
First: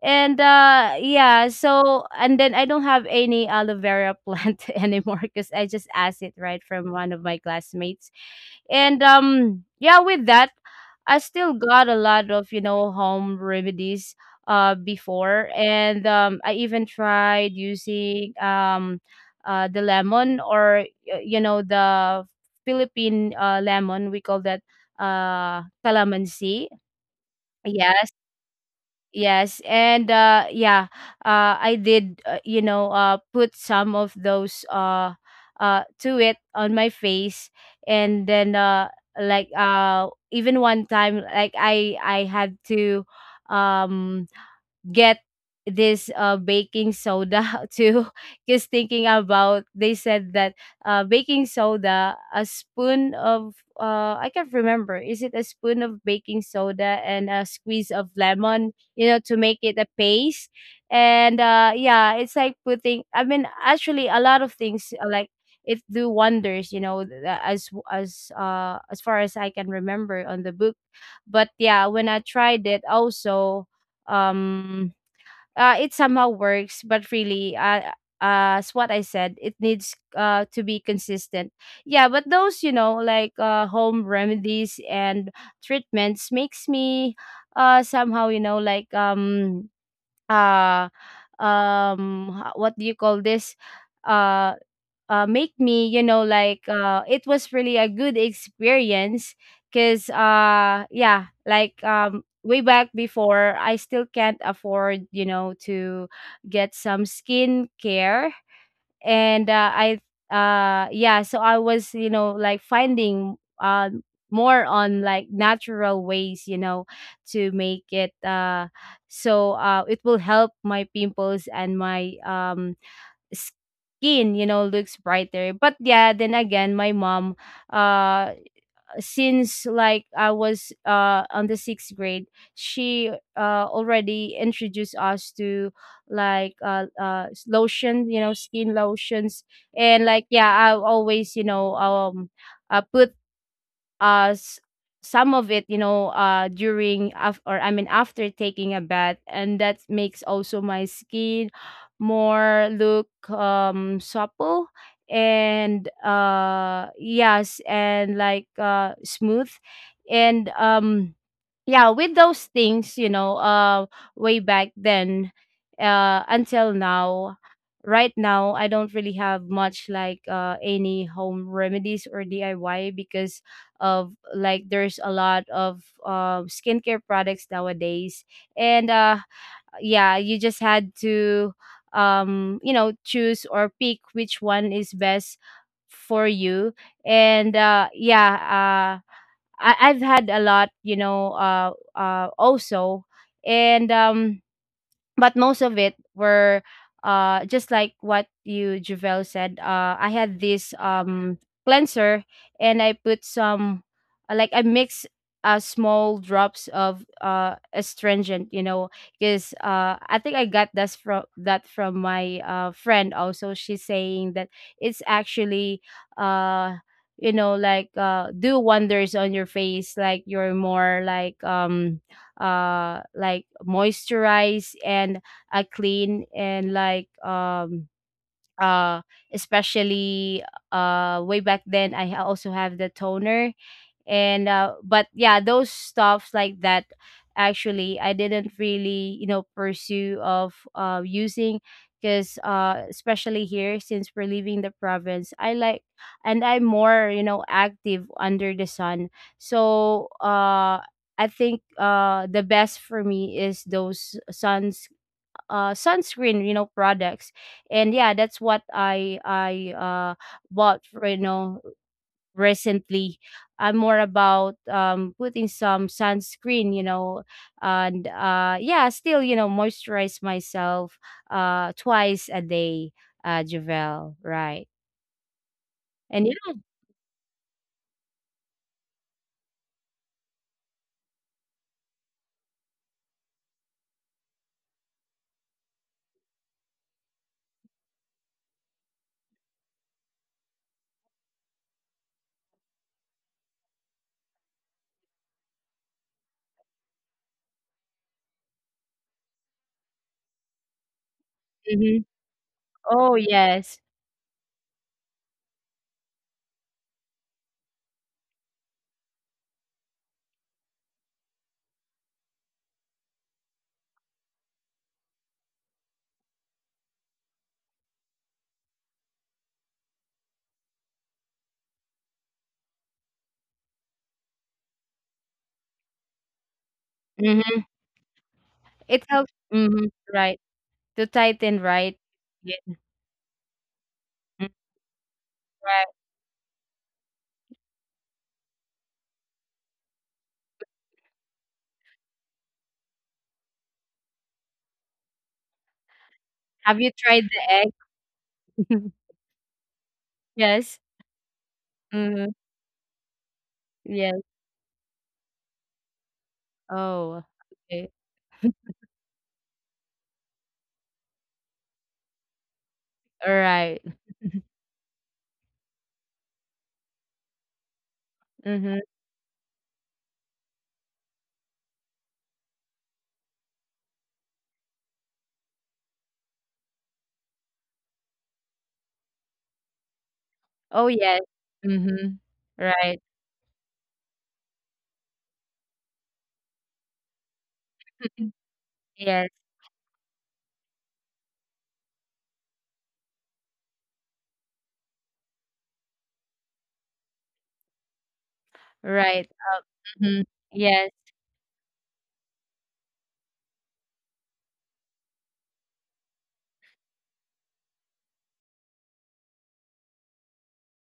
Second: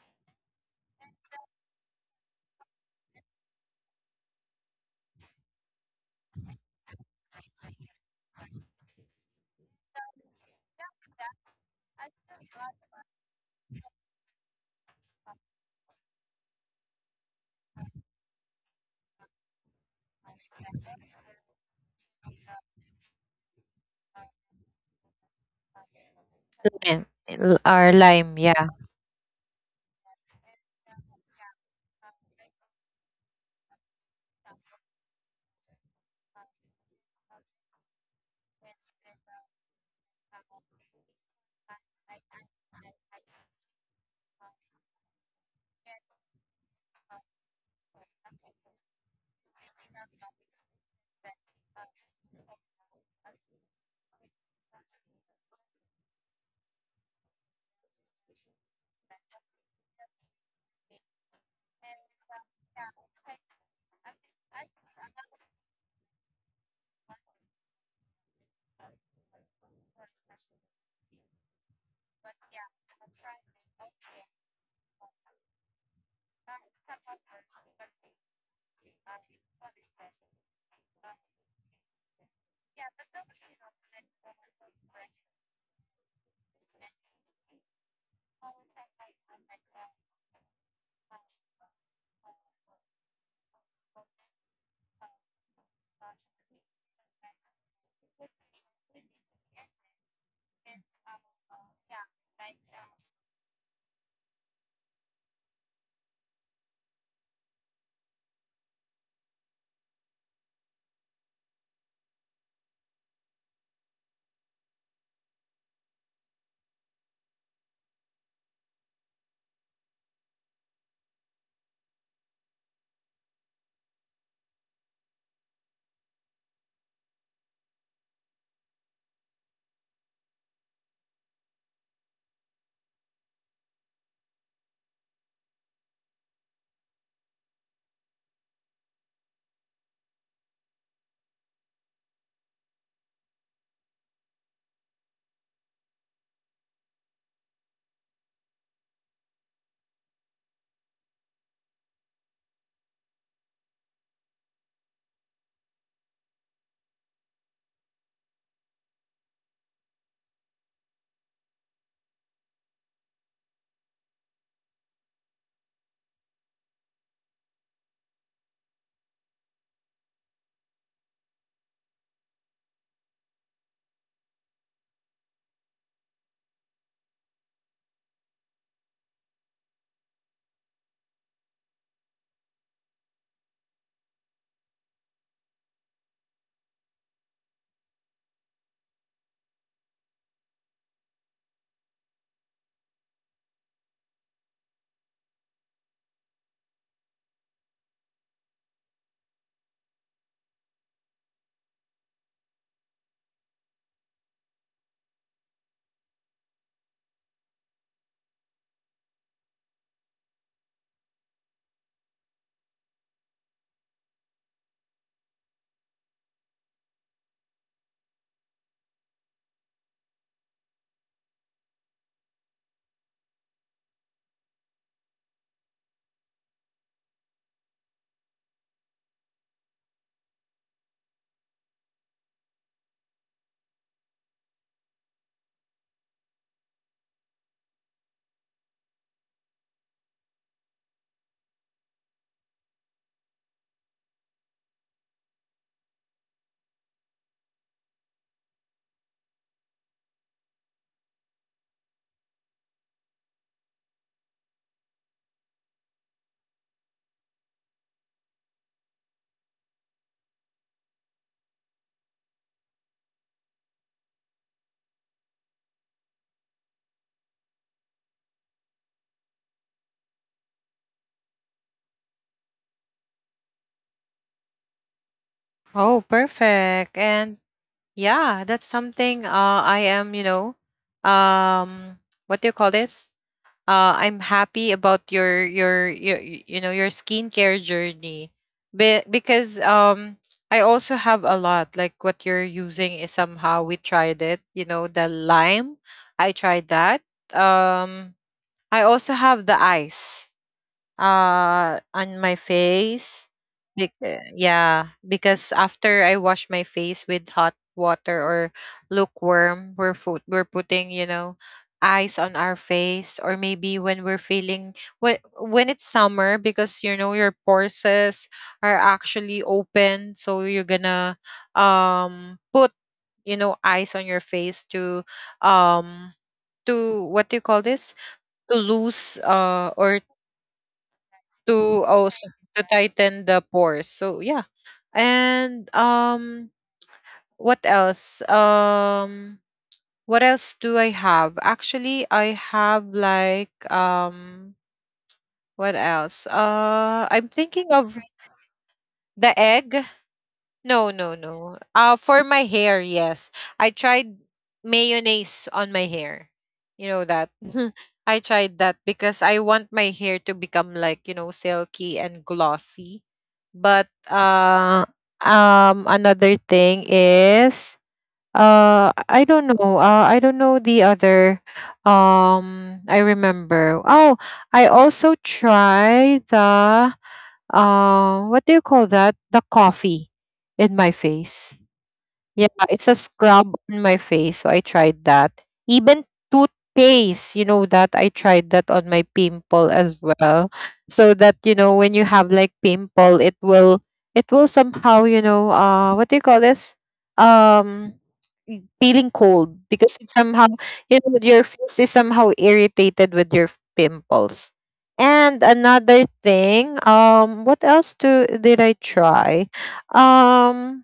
And yeah, so, and then I don't have any aloe vera plant anymore because I just asked it right from one of my classmates. And yeah, with that, I still got a lot of, you know, home remedies before. And, I even tried using, the lemon, or you know, the Philippine lemon, we call that, calamansi.
Lime. Or
Yes,
lime, yeah.
yes, and, yeah, I did. You know, put some of those, to it on my face, and then, like, even one time, like I had to, um get this, baking soda too, because, thinking about, they said that, baking soda, a spoon of, I can't remember, is it a spoon of baking soda and a squeeze of lemon, you know, to make it a paste. And, yeah, it's like putting, I mean actually a lot of things, like, it do wonders, you know, as far as I can remember on the book. But yeah, when I tried it also, um it somehow works, but really, as what I said, it needs, to be consistent. Yeah, but those, you know, like, home remedies and treatments makes me, somehow, you know, like, uh what do you call this? Uh Make me, you know, like, it was really a good experience, because, yeah, like, way back before, I still can't afford, you know, to get some skincare. And, I, yeah, so I was, you know, like, finding, more on like natural ways, you know, to make it, so, it will help my pimples and my, skin, you know, looks brighter. But yeah, then again, my mom, uh since like I was, on the sixth grade, she, already introduced us to like, lotion, you know, skin lotions. And like, yeah, I always, you know, put, uh s- some of it, you know, during or I mean after taking a bath, and that makes also my skin more look, supple, and yes, and like, smooth. And yeah, with those things, you know, way back then, until now, right now I don't really have much like, any home remedies or DIY, because, of like, there's a lot of, skincare products nowadays. And yeah, you just had to, you know, choose or pick which one is best for you. And yeah, I've had a lot, you know, also. And, but most of it were, just like what you, Javel, said. I had this, cleanser, and I put some, like I mix, small drops of, astringent, you know, because, I think I got this from that, from my, friend also. She's saying that it's actually, uh you know, like, do wonders on your face, like you're more, like, like, moisturize, and, clean, and like, uh especially, way back then, I also have the toner. And but yeah, those stuffs like that, actually I didn't really, you know, pursue of, using, because, especially here, since we're leaving the province, I like, and I'm more, you know, active under the sun. So, I think, the best for me is those, sunscreen, you know, products. And yeah, that's what I bought for, you know, recently. I'm more about, putting some sunscreen, you know, and yeah, still, you know, moisturize myself, twice a day, Javel, right?
Oh,
And, you know.
perfect. And yeah, that's something I am, um, what do you call this? I'm happy about your y- you know your skincare journey. Because I also have a lot. Like what you're using is somehow we tried it. You know the lime, I tried that. Um, I also have the ice
Mhm.
on my
Oh,
face.
yes.
Yeah, because after I wash my face with hot water or lukewarm, we're food we're putting ice on our face, or maybe when we're feeling, when it's summer, because you know your pores are actually open, so you're gonna put ice on your face um to what do you
Hmm.
call this? To
It
lose
helps. Hmm.
or
Right, to tighten.
to
Right.
also
Yeah.
to tighten the pores. So yeah.
Mm.
And
Right.
what else? What else do I have? Actually, I have like what else?
Have you tried
I'm
the
thinking of
egg?
the egg.
Yes.
No, no, no. For
Hmm.
my hair, yes. I
Yes.
tried mayonnaise on my hair. You know
Oh,
that.
okay.
I tried that because I want my hair to become, like, you know, silky and glossy.
All
But
right.
uh um another thing is
Mm-hmm.
I don't know. I don't know the other. I remember. Oh, I also try the what do you call that? The coffee in my
Oh, yes.
face.
Mm-hmm.
Yeah, it's a
Right.
scrub on my face, so I tried that. Even toothpaste, you know that, I tried that on my
Yes.
pimple as well. So that, you know, when you have like pimple, it will, it will somehow, you know, what do you call this? Um feeling
Right.
cold because it's
Mhm.
somehow,
Yes.
you know, your face is somehow irritated with your pimples. And another thing, what else do did I try? Um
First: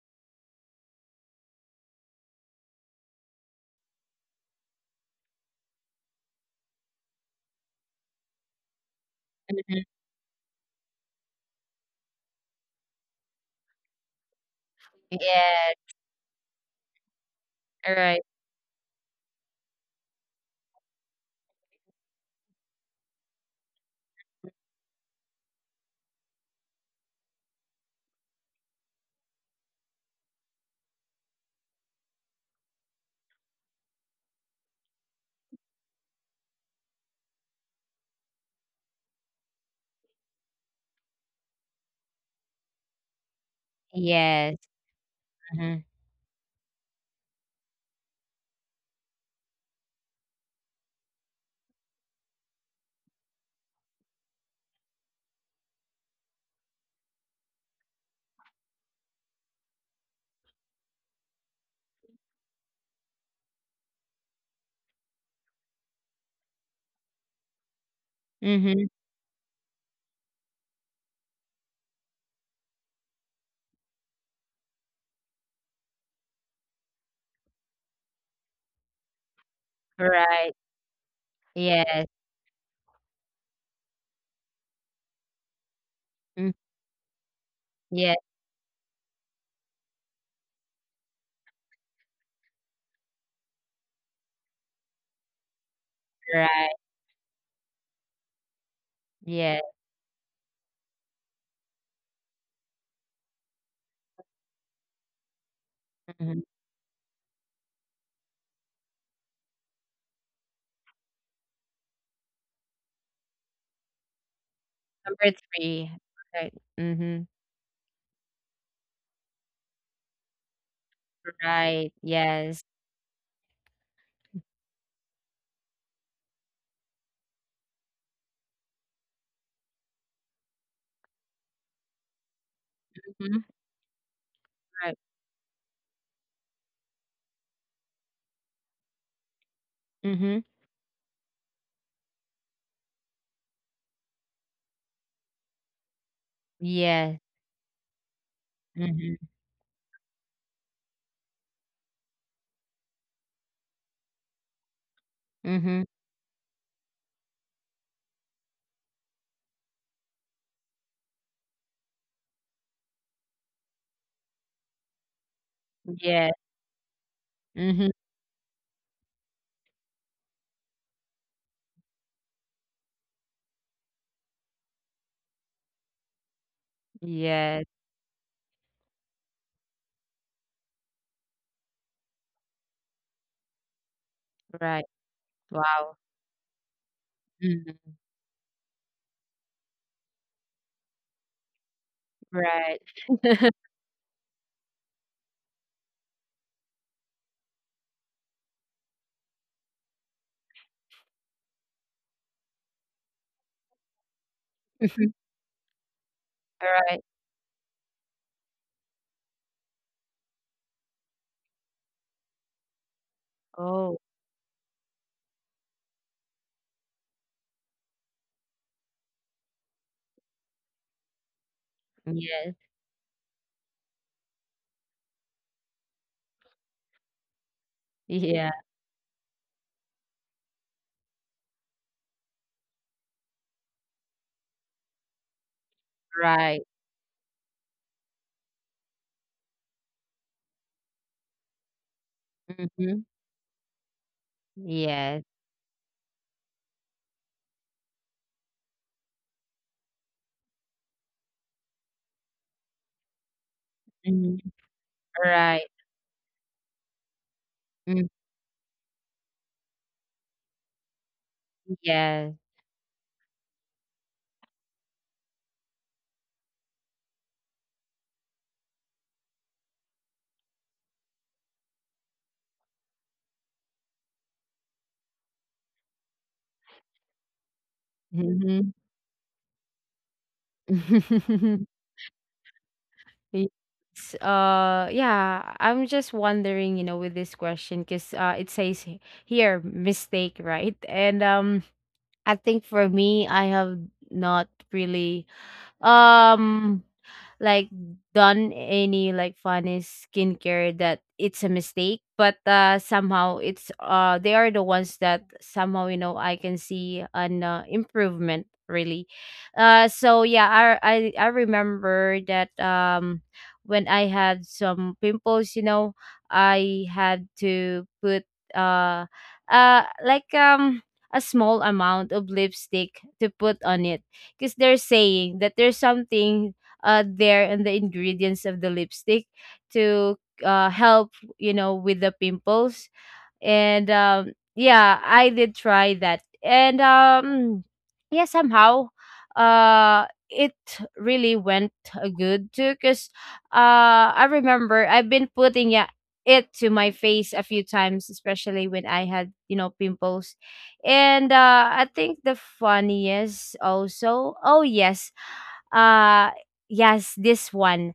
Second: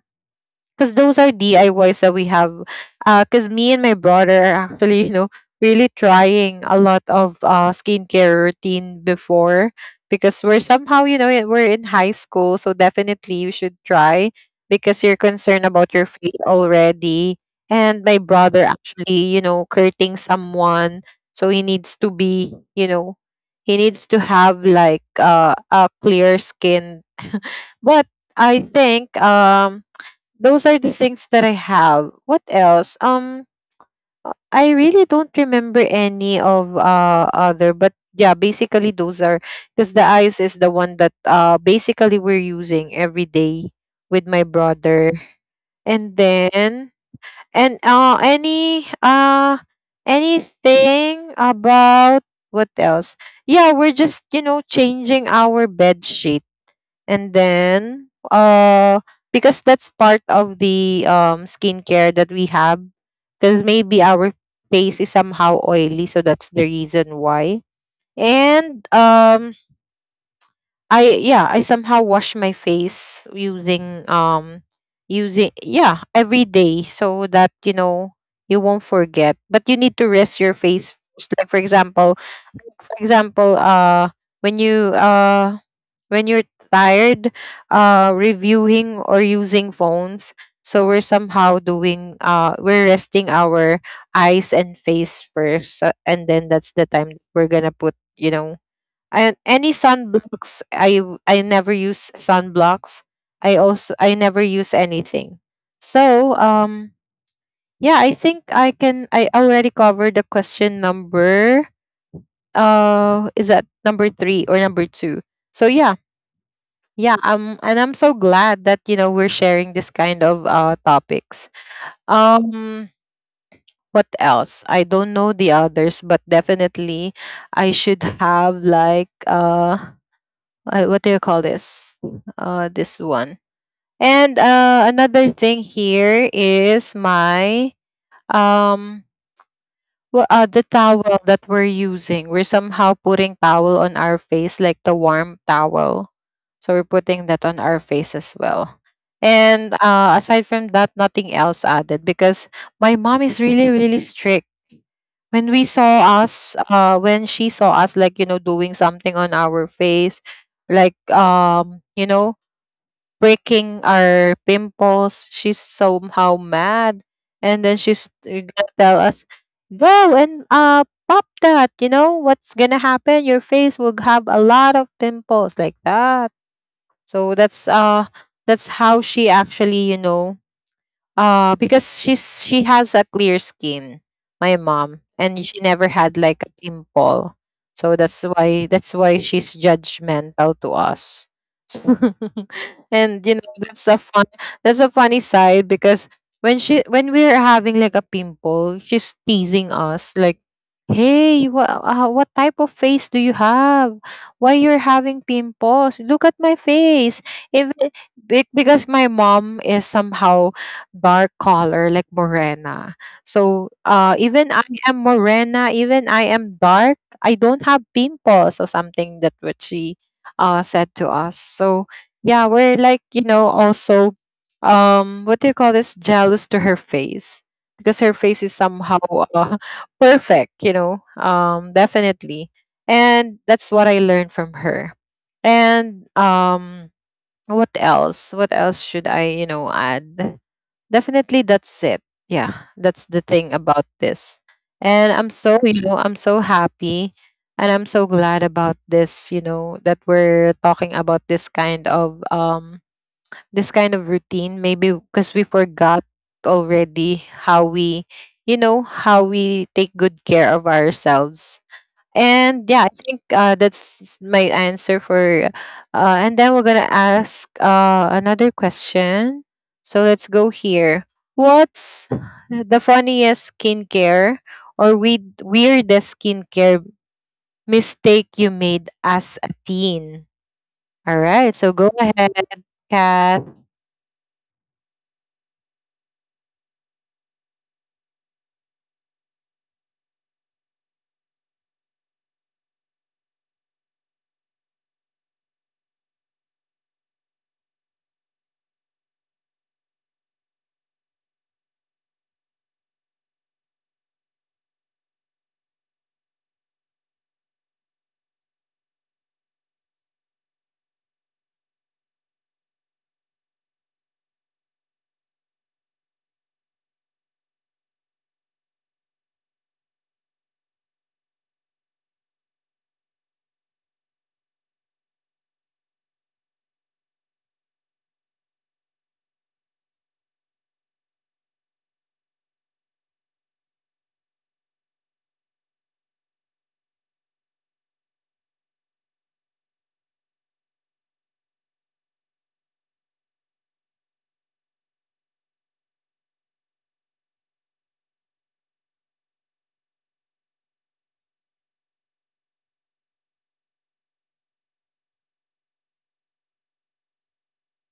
because those are DIYs that we have. Because me and my brother are actually, you know, really trying a lot of skincare routine before,
Mhm.
because we're somehow, you know, we're in high school, so definitely you should try because you're concerned about
Yes.
your face already. And my
Right.
brother, actually, you know, courting someone, so he needs to be, you know, he needs to have like a clear skin. But I think those are the things that I have. What else? I really don't remember any of other, but yeah, basically those are, because the eyes is the one that basically we're using every day with my
Yes.
brother,
Mhm.
and then, and any anything about what else? Yeah, we're just, you know, changing our bed sheet. And then, because that's part of the skincare that we have, because maybe our face is somehow oily, so that's the reason why. And
Mhm.
I, yeah, I somehow wash my face using using, yeah, every day, so that you know you won't forget. But you need to rest
Right.
your face first. Like for
Yes.
example, for example, when you when you're
Mm.
tired,
Yes.
reviewing or using phones, so we're somehow doing, we're resting our eyes and face first, and then
Right.
that's the time we're going to put, you know, and any
Yes.
sunblocks. I never use sunblocks. I also I never use anything. So
Mhm.
yeah, I think I can. I already covered the question number. Is that number three or number two?
Number
So yeah,
3. Right.
yeah.
Mhm.
And I'm so glad that, you know, we're sharing this kind of topics.
Right. Yes.
Um, what else? I don't know the others, but definitely I should have like what do you call this? This one.
Mhm.
And
Right.
another thing here is my um
Mhm.
the towel that we're using. We're somehow putting towel on our face, like the warm towel. So we're
Yes.
putting that on our face as well.
Mhm.
And aside from that, nothing else added because my mom is really, really strict. When we
Mhm.
saw us, when she saw us, like, you know, doing something on our face, like you know, breaking our pimples. She's
Yes.
somehow mad, and then
Mhm.
she's gonna tell us, "Go and pop that. You know what's gonna happen? Your face will have a lot of pimples like that." So that's
Yes.
uh, that's how she actually, you know. Because she has a clear skin, my
Right.
mom, and she never
Wow.
had like a pimple. So
Mhm.
that's why, that's why she's judgmental to us.
Right.
And you know, that's a fun, that's a funny side because when we're having like a pimple, she's teasing us like, "Hey, what type of face do you have? Why you're
Mhm.
having pimples? Look at my
Right.
face." If, because my mom is somehow dark color, like morena. So
Oh,
even I am morena, even I am dark, I don't have pimples or something, that what she said to us. So yeah,
yes.
we're like, you know, also what do you call this? Jealous to her face. Because her face
Yeah.
is somehow uh, perfect, you know, definitely. And that's what I learned from her. And
Right.
what else? What else should I, you know, add? Definitely that's it. Yeah, that's
Mhm.
the thing about this. And I'm
Yes.
so, you know, I'm so happy, and I'm so glad about this, you know, that we're talking about this kind of
Mhm.
routine. Maybe because we
Right.
forgot already how
Mm-hmm.
we, you know, how we take good care of ourselves.
Yes.
And yeah, I think that's my answer for. And then we're gonna ask another question. So let's go here. What's the funniest skincare, or weirdest skincare mistake you
Mhm.
made as a teen? All right, so go ahead, Kath.
It's, yeah, I'm just wondering, you know, with this question, because, it says here, mistake, right? And, I think for me, I have not really, um like, done any, like, funny skincare that it's a mistake, but, somehow it's, they are the ones that somehow, you know, I can see an, improvement, really. So yeah, I remember that, when I had some pimples, you know, I had to put, uh like, a small amount of lipstick to put on it, because they're saying that there's something, there in the ingredients of the lipstick to, help, you know, with the pimples. And yeah, I did try that. And yeah, somehow, it really went, good too, because, I remember I've been putting it to my face a few times, especially when I had, you know, pimples. And I think the funniest also. Oh, yes, uh yes, this one,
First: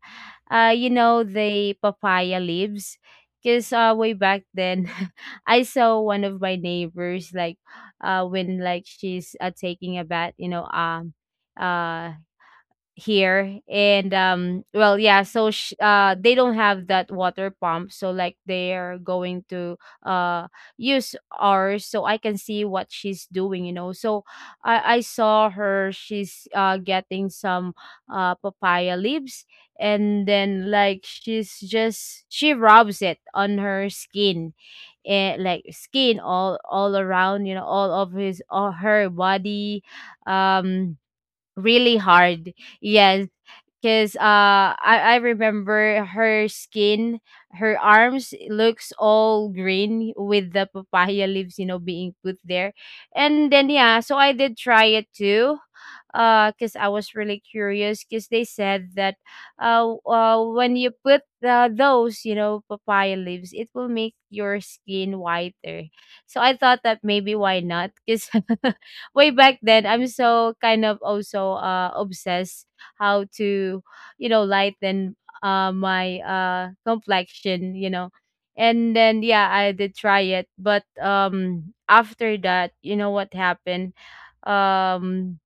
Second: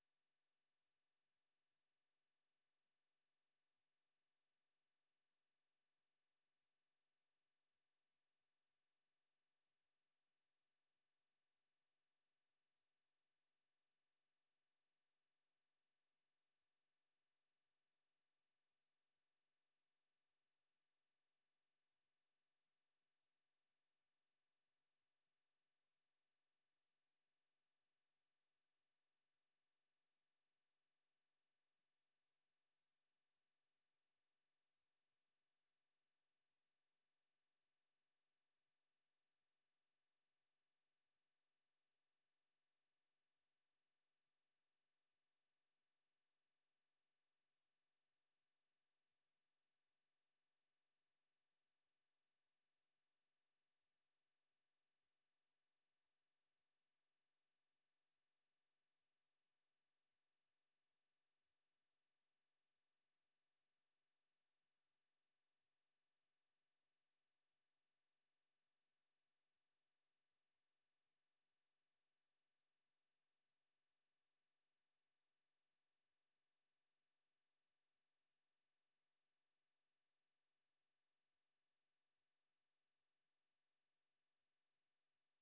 you know, the papaya leaves. Because way back then, I saw one of my neighbors like, when like she's taking a bath, you know, uh, here and well yeah, so they don't have that water pump, so like they're going to uh use ours, so I can see what she's doing, you know. So I saw her, she's getting some papaya leaves, and then she rubs it on her skin, and like skin all around, you know, all of his all her body um really hard. Yes. Cause uh, I remember her skin, her arms looks all green with the papaya leaves, you know, being put there, and then yeah, so I did try it too, cause I was really curious, cause they said that, when you put those, you know, papaya leaves, it will make your skin whiter. So I thought that maybe why not, cause way back then I'm so kind of also obsessed how to, you know, lighten my complexion, you know. And then yeah, I did try it, but after that, you know what happened? um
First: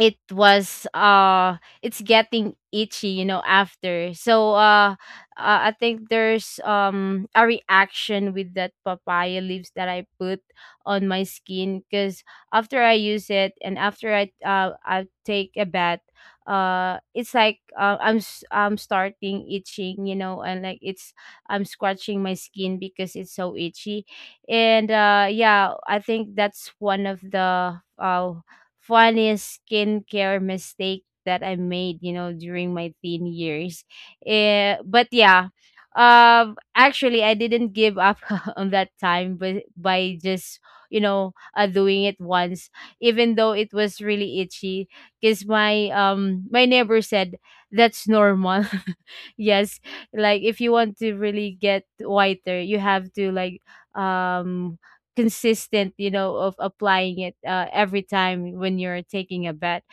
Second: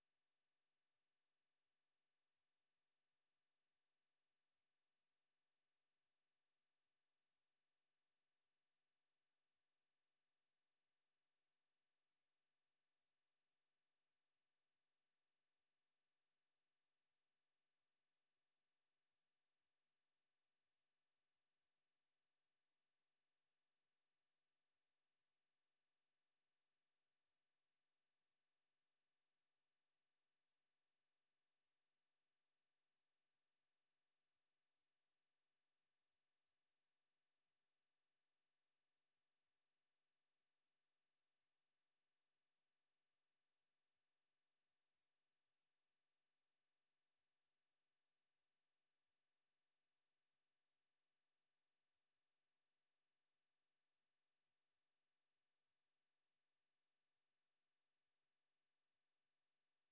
it was it's getting itchy, you know, after, so I think there's a reaction with that papaya leaves that I put on my skin, because after I use it, and after I take a bath, it's like, I'm starting itching, you know, and like it's, I'm scratching my skin because it's so itchy. And yeah, I think that's one of the funniest skincare mistake that I made, you know, during my teen years. Eh, but yeah, actually, I didn't give up on that time, but by just, you know, doing it once, even though it was really itchy, because my my neighbor said that's normal. Yes, like if you want to really get whiter, you have to like um consistent, you know, of applying it every time when you're taking a bet.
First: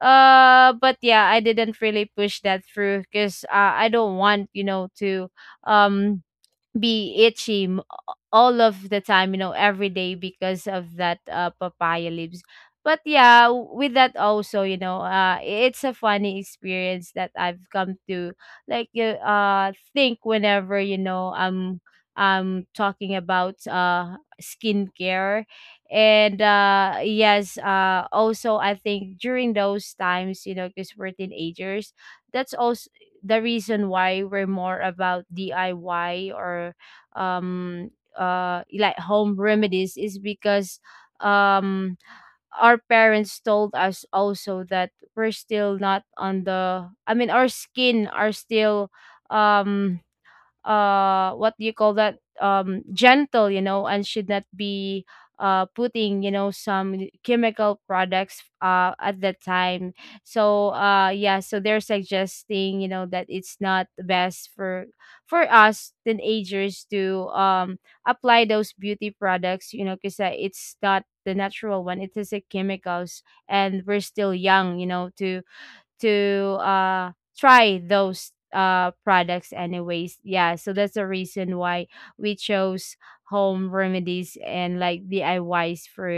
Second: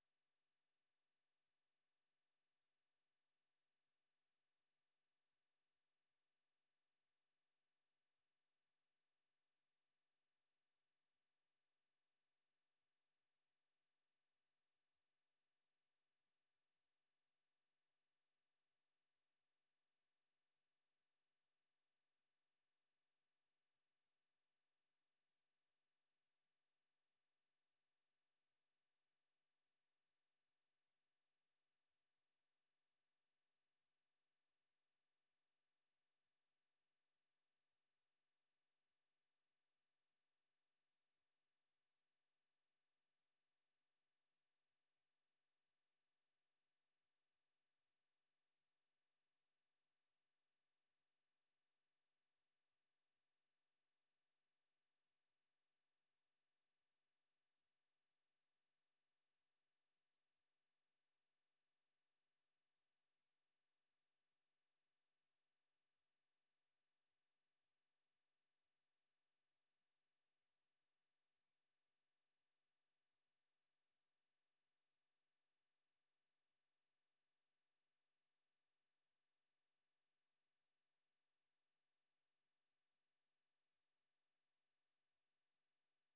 But yeah, I didn't really push that through, because I don't want, you know, to um be itchy all of the time, you know, every day, because of that papaya leaves. But yeah, with that also, you know, it's a funny experience that I've come to like think whenever, you know, I'm talking about skincare. And yes, also I think during those times, you know, because we're teenagers, that's also the reason why we're more about DIY or um like home remedies, is because um our parents told us also that we're still not on the, I mean, our skin are still um what do you call that, gentle, you know, and should not be putting, you know, some chemical products at that time. So yeah, so they're suggesting, you know, that it's not best for us teenagers to apply those beauty products, you know, because it's not the natural one, it is a chemicals, and we're still young, you know, to to try those products anyways. Yeah, so that's the reason why we chose home remedies and like diys for,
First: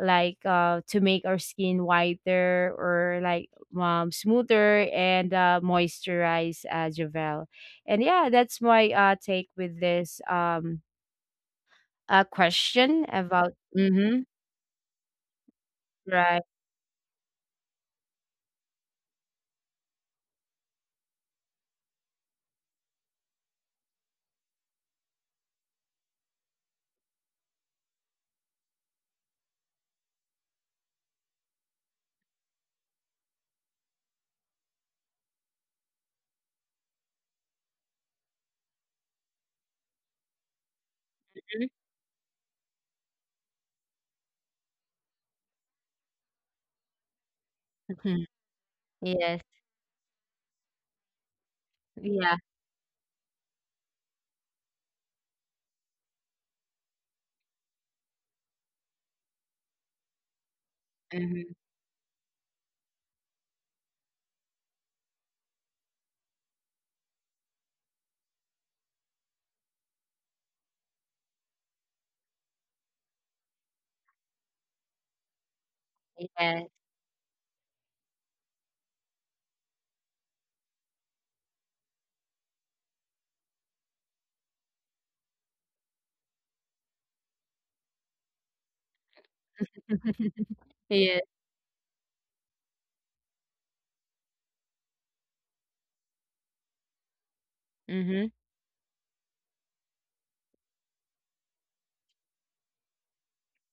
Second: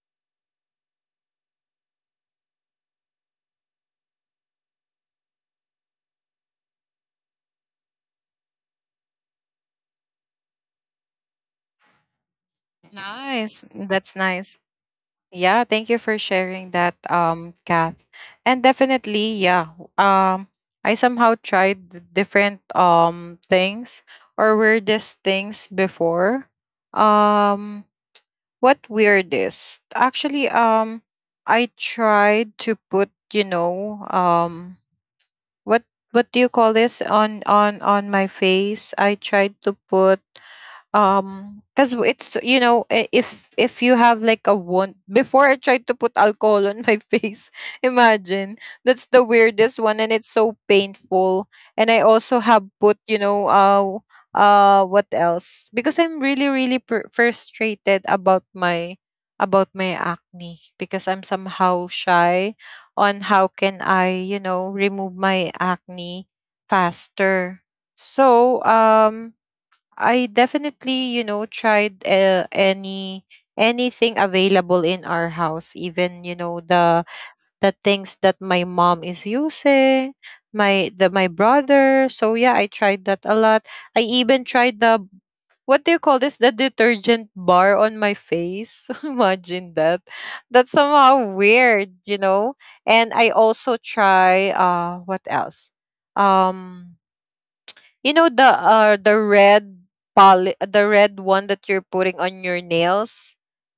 like, to make our skin whiter, or like smoother, and moisturize, javel. And yeah, that's my take with this question about
Nice. That's
mm-hmm.
nice. Yeah, thank you for
Right.
sharing that, Kath. And definitely, yeah. I somehow tried the different things or weirdest things before. Um, what weirdest? Actually, I tried to put, you know, what what do you call this on on my face? I tried to put because it's, you know, if you have like a wound before, I tried to put alcohol on my face.
Mhm.
Imagine, that's the
Yes.
weirdest one, and it's so painful. And I also
Yeah.
have put, you know, what else? Because I'm really, really frustrated about my, about my acne because I'm
Hmm.
somehow shy on how can I, you know, remove my acne faster. So I definitely, you know, tried any anything available in our house, even, you know,
Yes.
the things that my mom is using, my brother. So yeah, I tried that a lot. I even tried the, what do you call this? The detergent bar on my face. Imagine that. That's
Yes.
somehow weird, you know. And I also try, what else? Um, you know
Mm-hmm.
the red poly, the red one that you're putting on your nails,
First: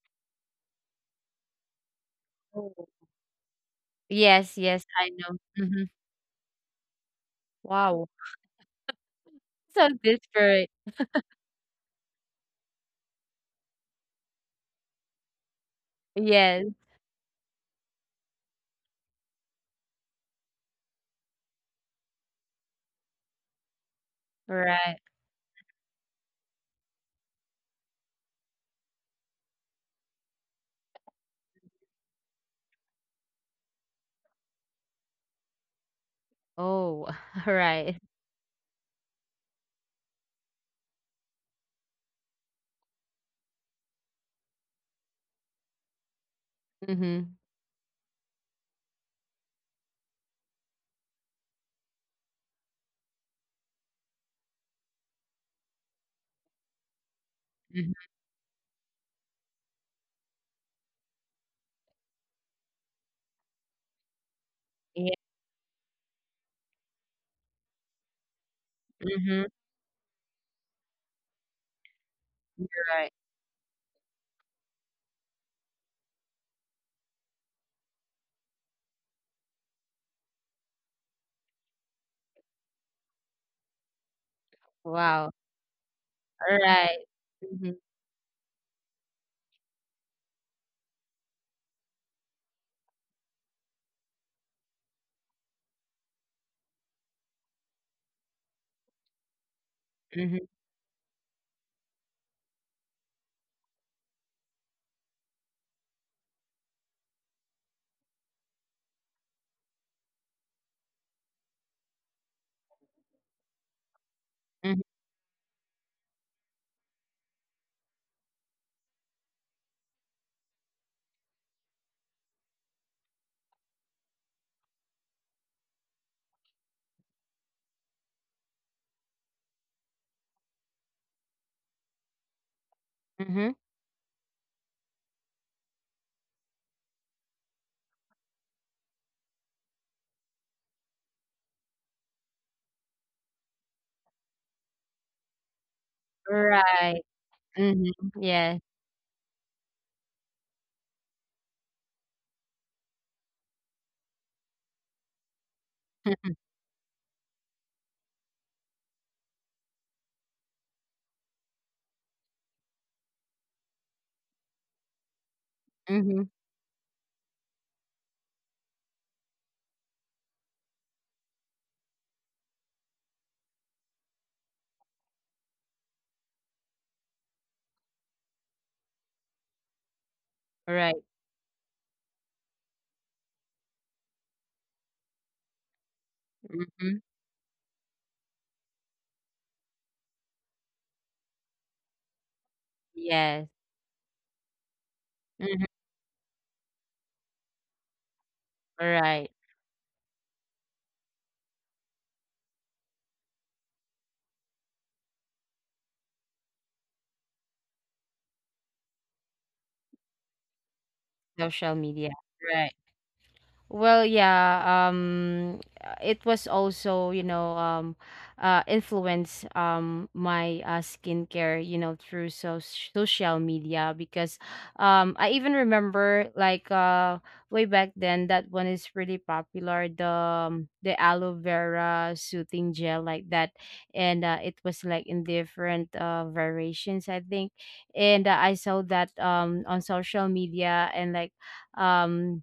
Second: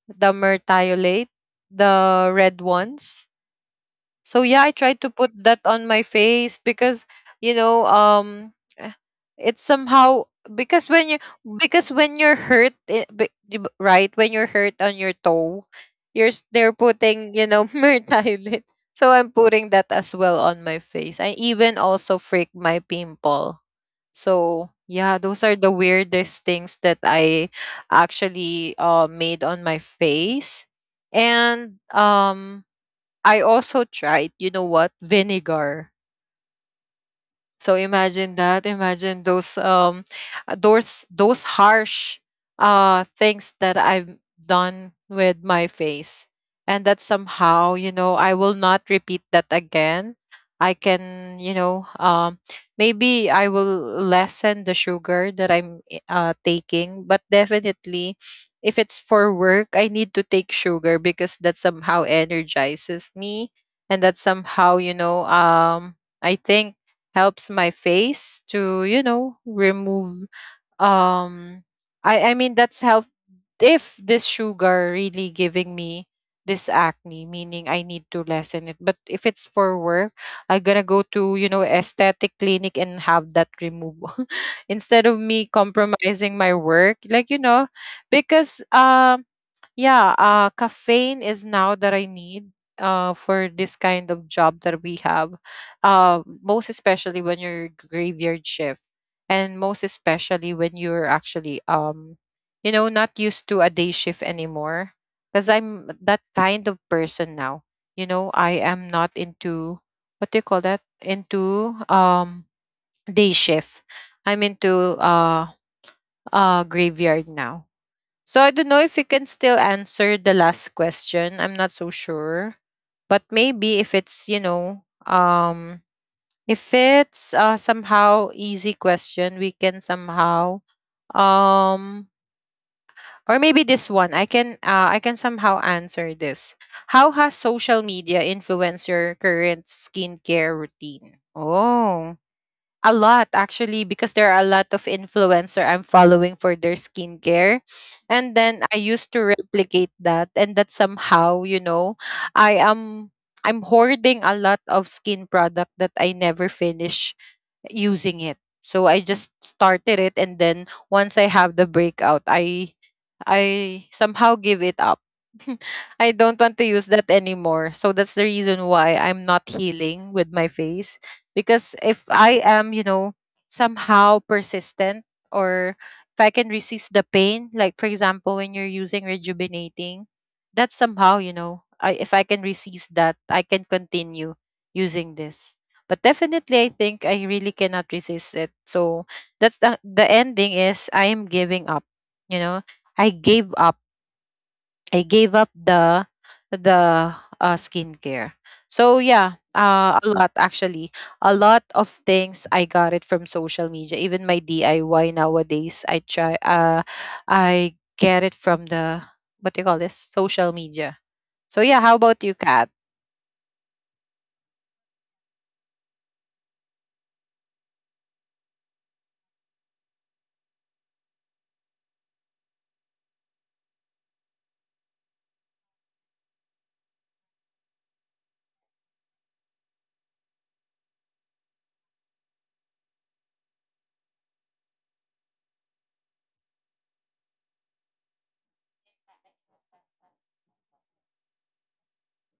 the mertiolate, the red
Oh.
ones. So
Yes,
yeah, I
yes,
tried to
I
put
know.
that on
Mhm.
my face because, you know,
Wow.
it's
So
somehow,
disparate.
because when you because when you're hurt, di ba- right, when you're hurt on your toe,
Yes,
they're putting, you know, myrtilate, so I'm putting that as well on my face. I even also freak my pimple. So
right.
yeah, those are the weirdest things that I actually made on my face. And I also tried, you know what? Vinegar.
Oh,
So
right.
imagine that. Imagine those those harsh things that I've done with my face. And that
Mhm.
somehow, you know, I will not repeat that again. I can, you know, um, maybe I will lessen the sugar that I'm taking, but
Mhm.
definitely if it's for work, I need to take sugar because that somehow energizes me, and that somehow, you
Yeah.
know, um, I think helps my face to, you know,
Mhm.
remove, um I mean, that's help.
Right.
If this sugar really giving me this acne, meaning I need to lessen it. But if it's for work, I'm gonna go to, you know, aesthetic clinic and have that removed instead of me
Wow.
compromising my work,
Right.
like, you know,
Mhm.
because yeah, caffeine is now that I need, for this kind of job that we have, most especially when you're graveyard shift, and most especially
Mhm.
when you're actually, you know, not used to a day shift anymore. Because I'm that kind of person now. You know, I am not into, what do you call that? Into day shift. I'm
Mhm.
into graveyard now. So I don't know if you can still answer the last question. I'm not so sure. But maybe if it's, you know, um, if it's somehow easy question, we can somehow um or
Mhm.
maybe this one. I can somehow answer this. How has social media influenced your current skincare routine? Oh. A lot, actually, because there are a lot of influencer I'm following for their
Right.
skincare.
Mhm.
And
Yes.
then I used to replicate that, and that somehow, you know, I am I'm hoarding a lot of skin product that I never finish using it. So I just started it, and then once I have the breakout, I somehow give it up. I don't
Mhm.
want to use that anymore. So that's the reason why I'm not healing with my face. Because if I am, you know, somehow persistent, or if I can resist the pain, like for example, when you're using rejuvenating, that's
Right.
somehow, you know, I, if I can resist that, I can continue using this. But definitely, I
Mhm.
think I really cannot resist it. So that's the ending is I am giving up, you know, I
Yes.
gave up. I gave up
Mhm.
the skincare. So
Right.
yeah, a lot, actually. A lot of things I got it from social media. Even my DIY nowadays, I try. I get it from the, what do you call this, social media. So
Social
yeah, how
media.
about you,
Right.
Kat?
Well, yeah, it was also, you know, influence my skincare, you know, through so social media, because I even remember like way back then, that one is really popular, the aloe vera soothing gel, like that. And it was like in different variations, I think. And I saw that on social media, and like, um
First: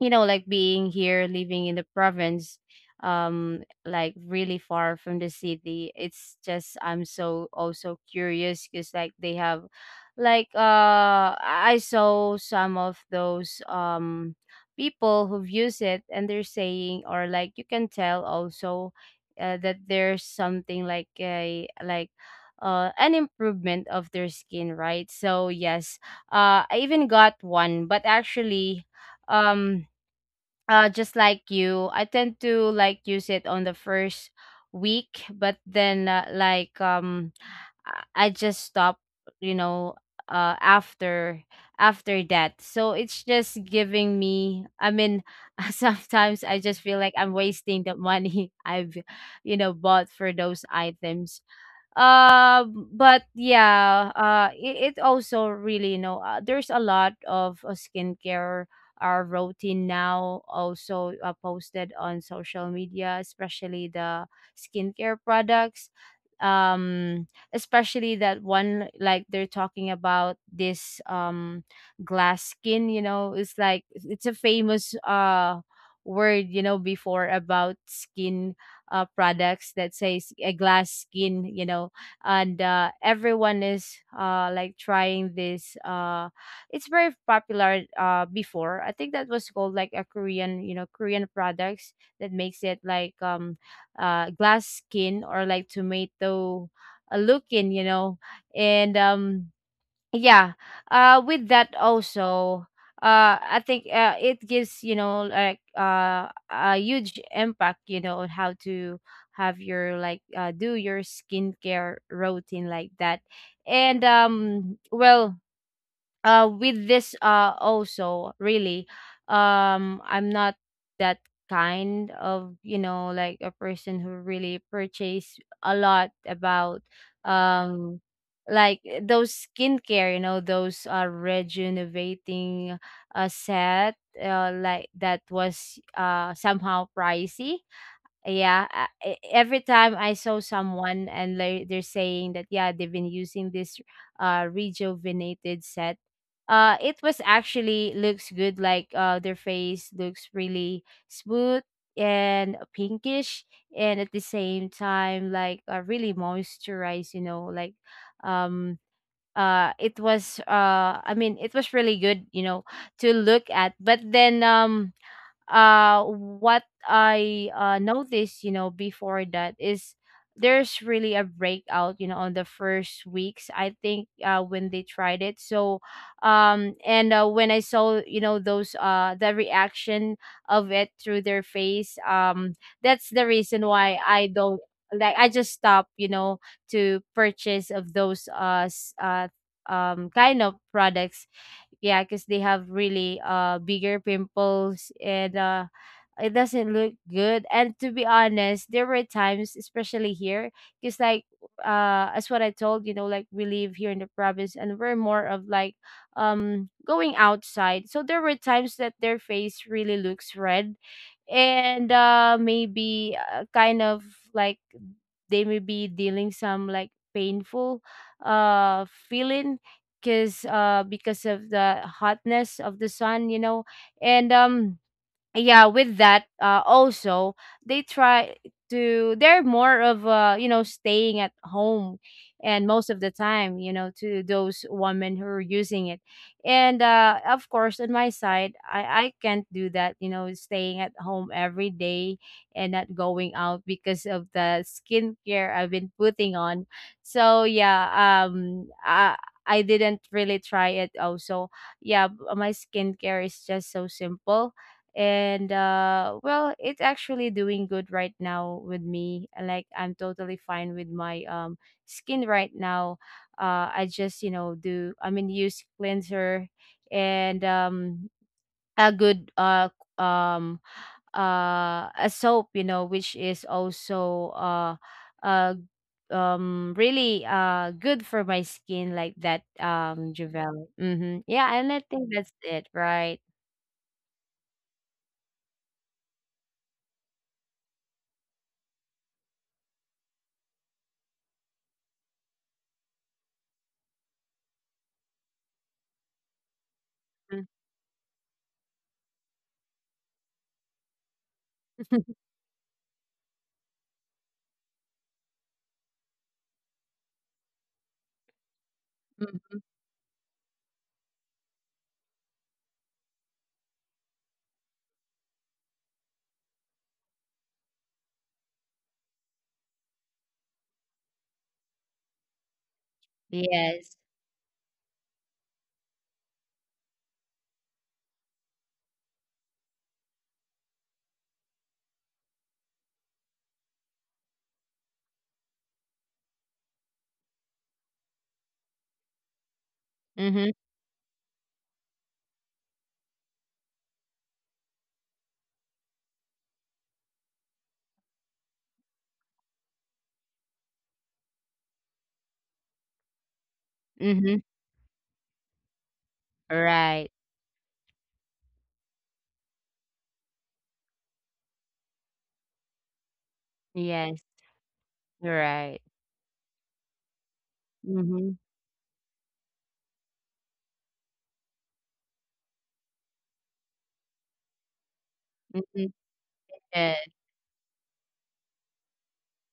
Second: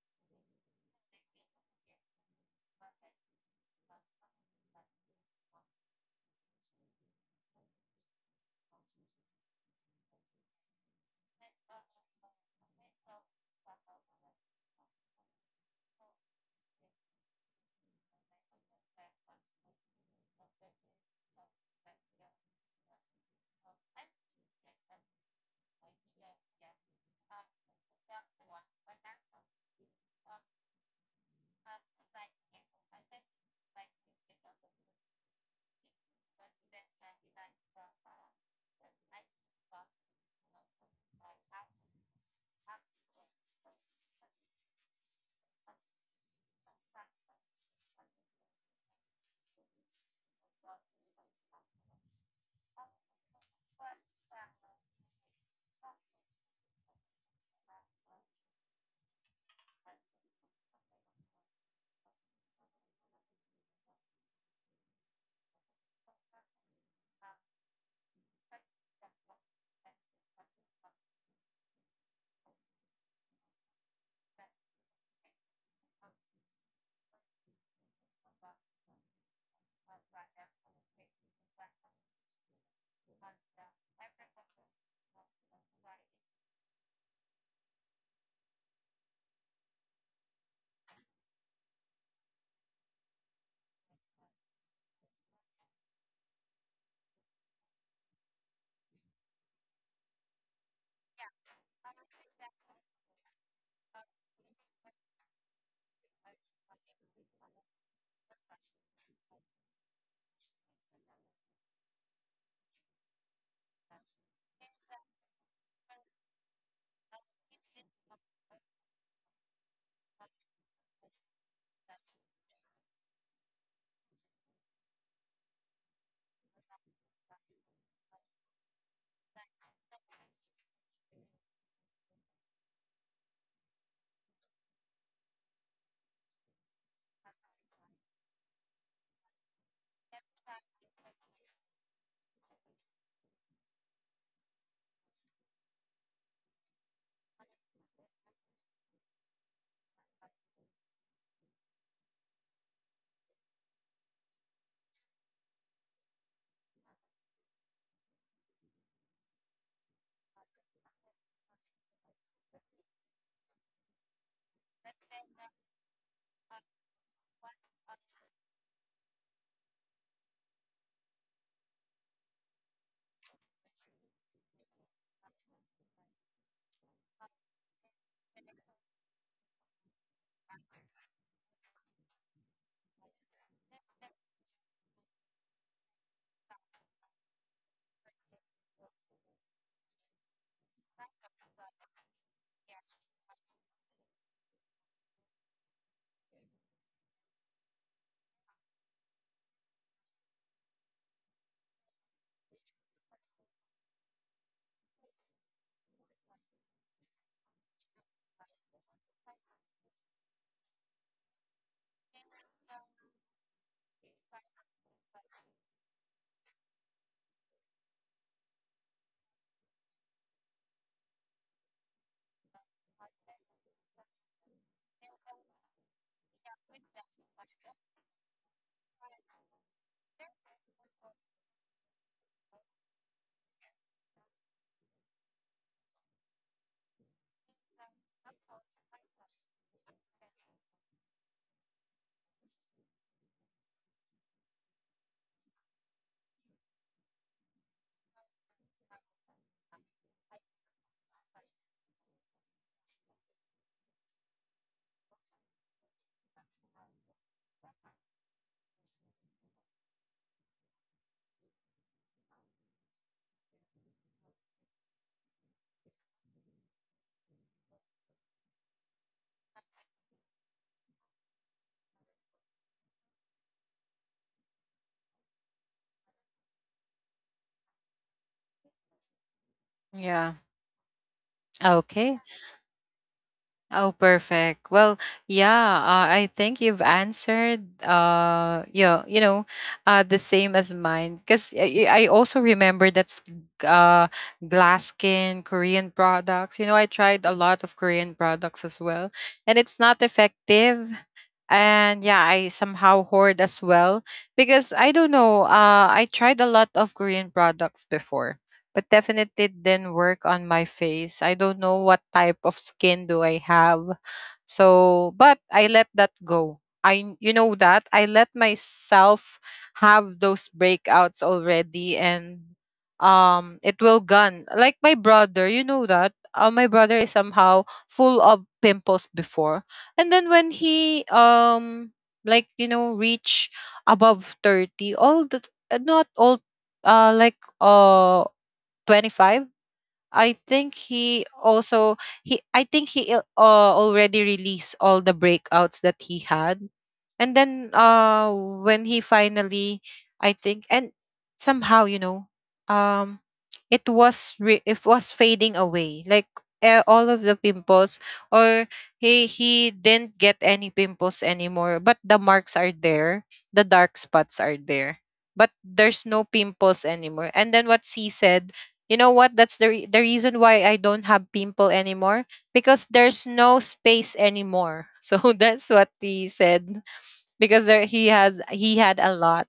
you know, like being here, living in the province, like really far from the city. It's just I'm so also curious, because like they have, like, uh, I saw some of those people who've used it, and they're saying, or like you can tell also that there's something like a like, an improvement of their skin, right? So yes, I even got one, but actually, um just like you, I tend to like use it on the first week, but then I just stop, you know, uh, after after that. So it's just giving me, I mean, sometimes I just feel like I'm wasting the money I've, you know, bought for those items. But yeah, it, it also really, you know, there's a lot of skincare routine now also posted on social media, especially the skincare products, especially that one, like they're talking about this glass skin, you know. It's like it's a famous word, you know, before about skincare products that says a glass skin, you know. And everyone is like trying this it's very popular before. I think that was called like a Korean, you know, Korean products that makes it like, glass skin, or like tomato looking, you know. And yeah, with that also, I think it gives, you know, like a huge impact, you know, on how to have your like do your skincare routine like that. And well, with this also really I'm not that kind of, you know, like a person who really purchase a lot about um like those skincare, you know, those rejuvenating set, like that was somehow pricey. Yeah, e- every time I saw someone, and they're saying that yeah, they've been using this rejuvenated set, it was actually looks good, like their face looks really smooth and pinkish, and at the same time, like, really moisturized, you know, like um it was I mean it was really good, you know, to look at. But then what I noticed, you know, before, that is, there's really a breakout, you know, on the first weeks, I think, when they tried it. So and when I saw, you know, those the reaction of it through their face, that's the reason why I don't, like, I just stopped, you know, to purchase of those kind of products. Yeah, because they have really bigger pimples, and it doesn't look good. And to be honest, there were times, especially here, because like, as what I told, you know, like we live here in the province, and we're more of like going outside, so there were times that their face really looks red, and maybe kind of like, they may be dealing some like painful feeling, because because of the hotness of the sun, you know. And yeah, with that also, they try to, they're more of you know, staying at home, and most of the time, you know, to those women who are using it. And of course, on my side, I can't do that, you know, staying at home every day, and not going out because of the skincare I've been putting on. So yeah, I didn't really try it also. Yeah, my skincare is just so simple, and well, it's actually doing good right now with me, like I'm totally fine with my skin right now. I just, you know, do, I mean, use cleanser, and a good um a soap, you know, which is also uh really good for my skin, like that
Yeah.
Javel. Mm-hmm. Yeah, and I think
Okay.
that's it, right?
Oh, perfect. Well, yeah, I think you've answered uh, yeah, you know, the same as mine, cuz I also remember that's uh Glaskin Korean products. You know, I tried a lot of Korean products as well, and it's not effective. And yeah, I somehow hoard as well because I don't know, I tried a lot of Korean products before, but definitely didn't work on my face. I don't know what type of skin do I have. So, but I let that go. I, you know that, I let myself have those breakouts already, and it
Yes.
will gone. Like my brother, you know that my brother is somehow full of pimples before. And then when he like you know reach above 30, all the not all uh like uh 25, I
Mhm,
think he also, he I think he already released all the breakouts that he had. And then when he finally, I think, and somehow, you know, um it was
mhm.
it was fading away, like,
Right.
all of the pimples, or he didn't get any pimples anymore, but the marks are there, the dark
Yes,
spots are there, but
right.
there's no pimples anymore. And then what she
Mhm,
said, you know what? That's the reason why I don't have pimple anymore, because there's no space anymore. So that's
mhm.
what he said,
Yes,
because there he has he had a lot.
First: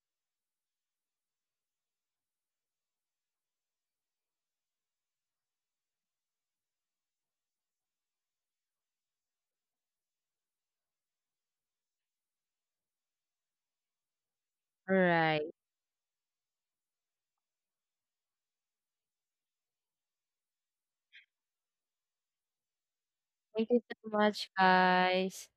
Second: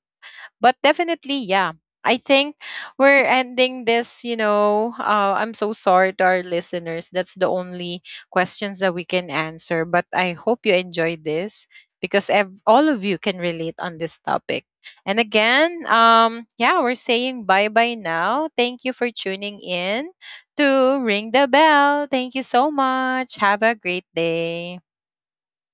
But definitely, yeah. I think we're ending this, you know. I'm so sorry to our listeners. That's the only questions that we can answer. But I hope you enjoyed this because all of you can relate on this topic. And
right.
again, yeah, we're saying bye bye now. Thank you for tuning in to Ring the Bell. Thank you so much. Have a
Thank you
great
so much,
day.
guys.